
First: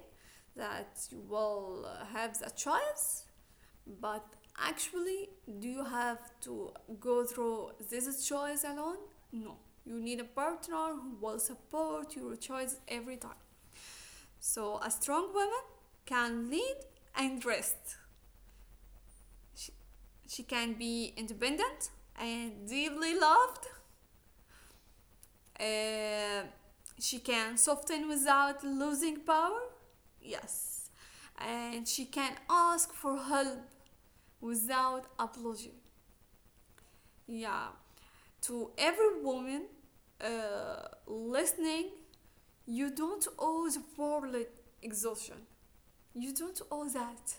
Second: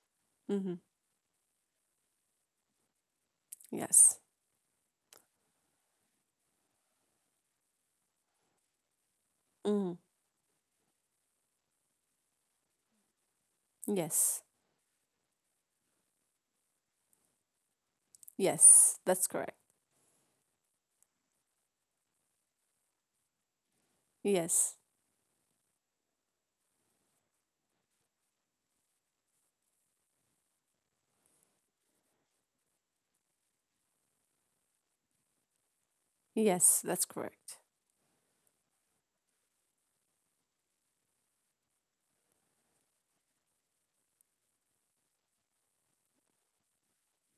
S2: Mm-hmm.
S1: that you will have the choice,
S2: Yes.
S1: but actually, do you have to go through this choice alone? No.
S2: Mm-hmm.
S1: You need a partner who will support your choice every time.
S2: Yes,
S1: So, a strong woman can lead and rest.
S2: yes, that's correct.
S1: She, she can be independent and deeply loved.
S2: Yes.
S1: Uh, she can soften without losing power. Yes. And she can ask for help without apology.
S2: Yes, that's correct.
S1: Yeah. To every woman uh, listening, you don't owe the world exhaustion. You don't owe that.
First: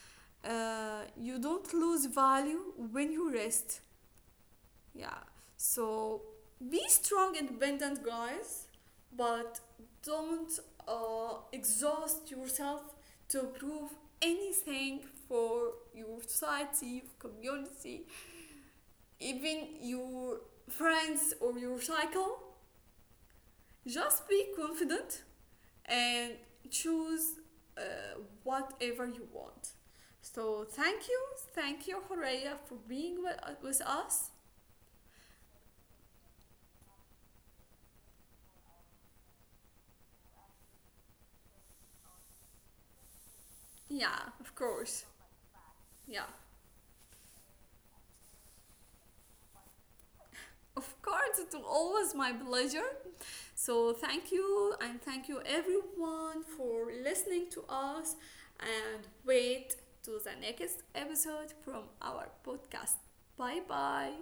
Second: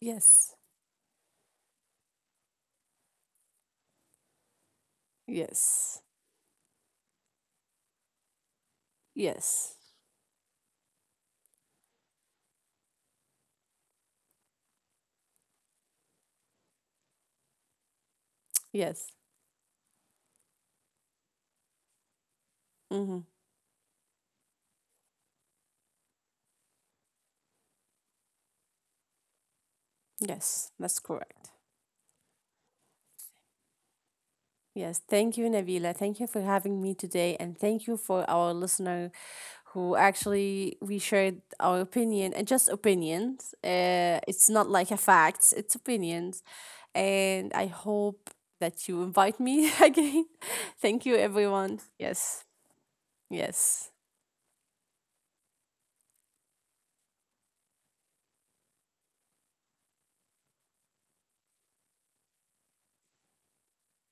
S2: Yes,
S1: Uh, you don't lose value when you rest. Yeah.
S2: yes,
S1: So be strong, independent, guys, but
S2: yes.
S1: don't uh, exhaust yourself to prove anything for your society, community,
S2: Yes.
S1: even your friends or your cycle.
S2: Hmm.
S1: Just be confident and choose uh, whatever you want. So
S2: Yes,
S1: thank
S2: that's
S1: you,
S2: correct.
S1: thank you, Horeya, for being with, with us.
S2: Yes. Thank you, Nabila. Thank you for having me today. And thank you for our listener who actually we shared our opinion and just opinions.
S1: Yeah,
S2: Uh,
S1: of
S2: it's not
S1: course.
S2: like a fact, it's
S1: Yeah.
S2: opinions. And I hope that you invite me again.
S1: Of
S2: Thank you,
S1: course, it was
S2: everyone.
S1: always my
S2: Yes.
S1: pleasure. So,
S2: Yes.
S1: thank you, and thank you everyone for listening to us. And wait to the next episode from our podcast. Bye bye.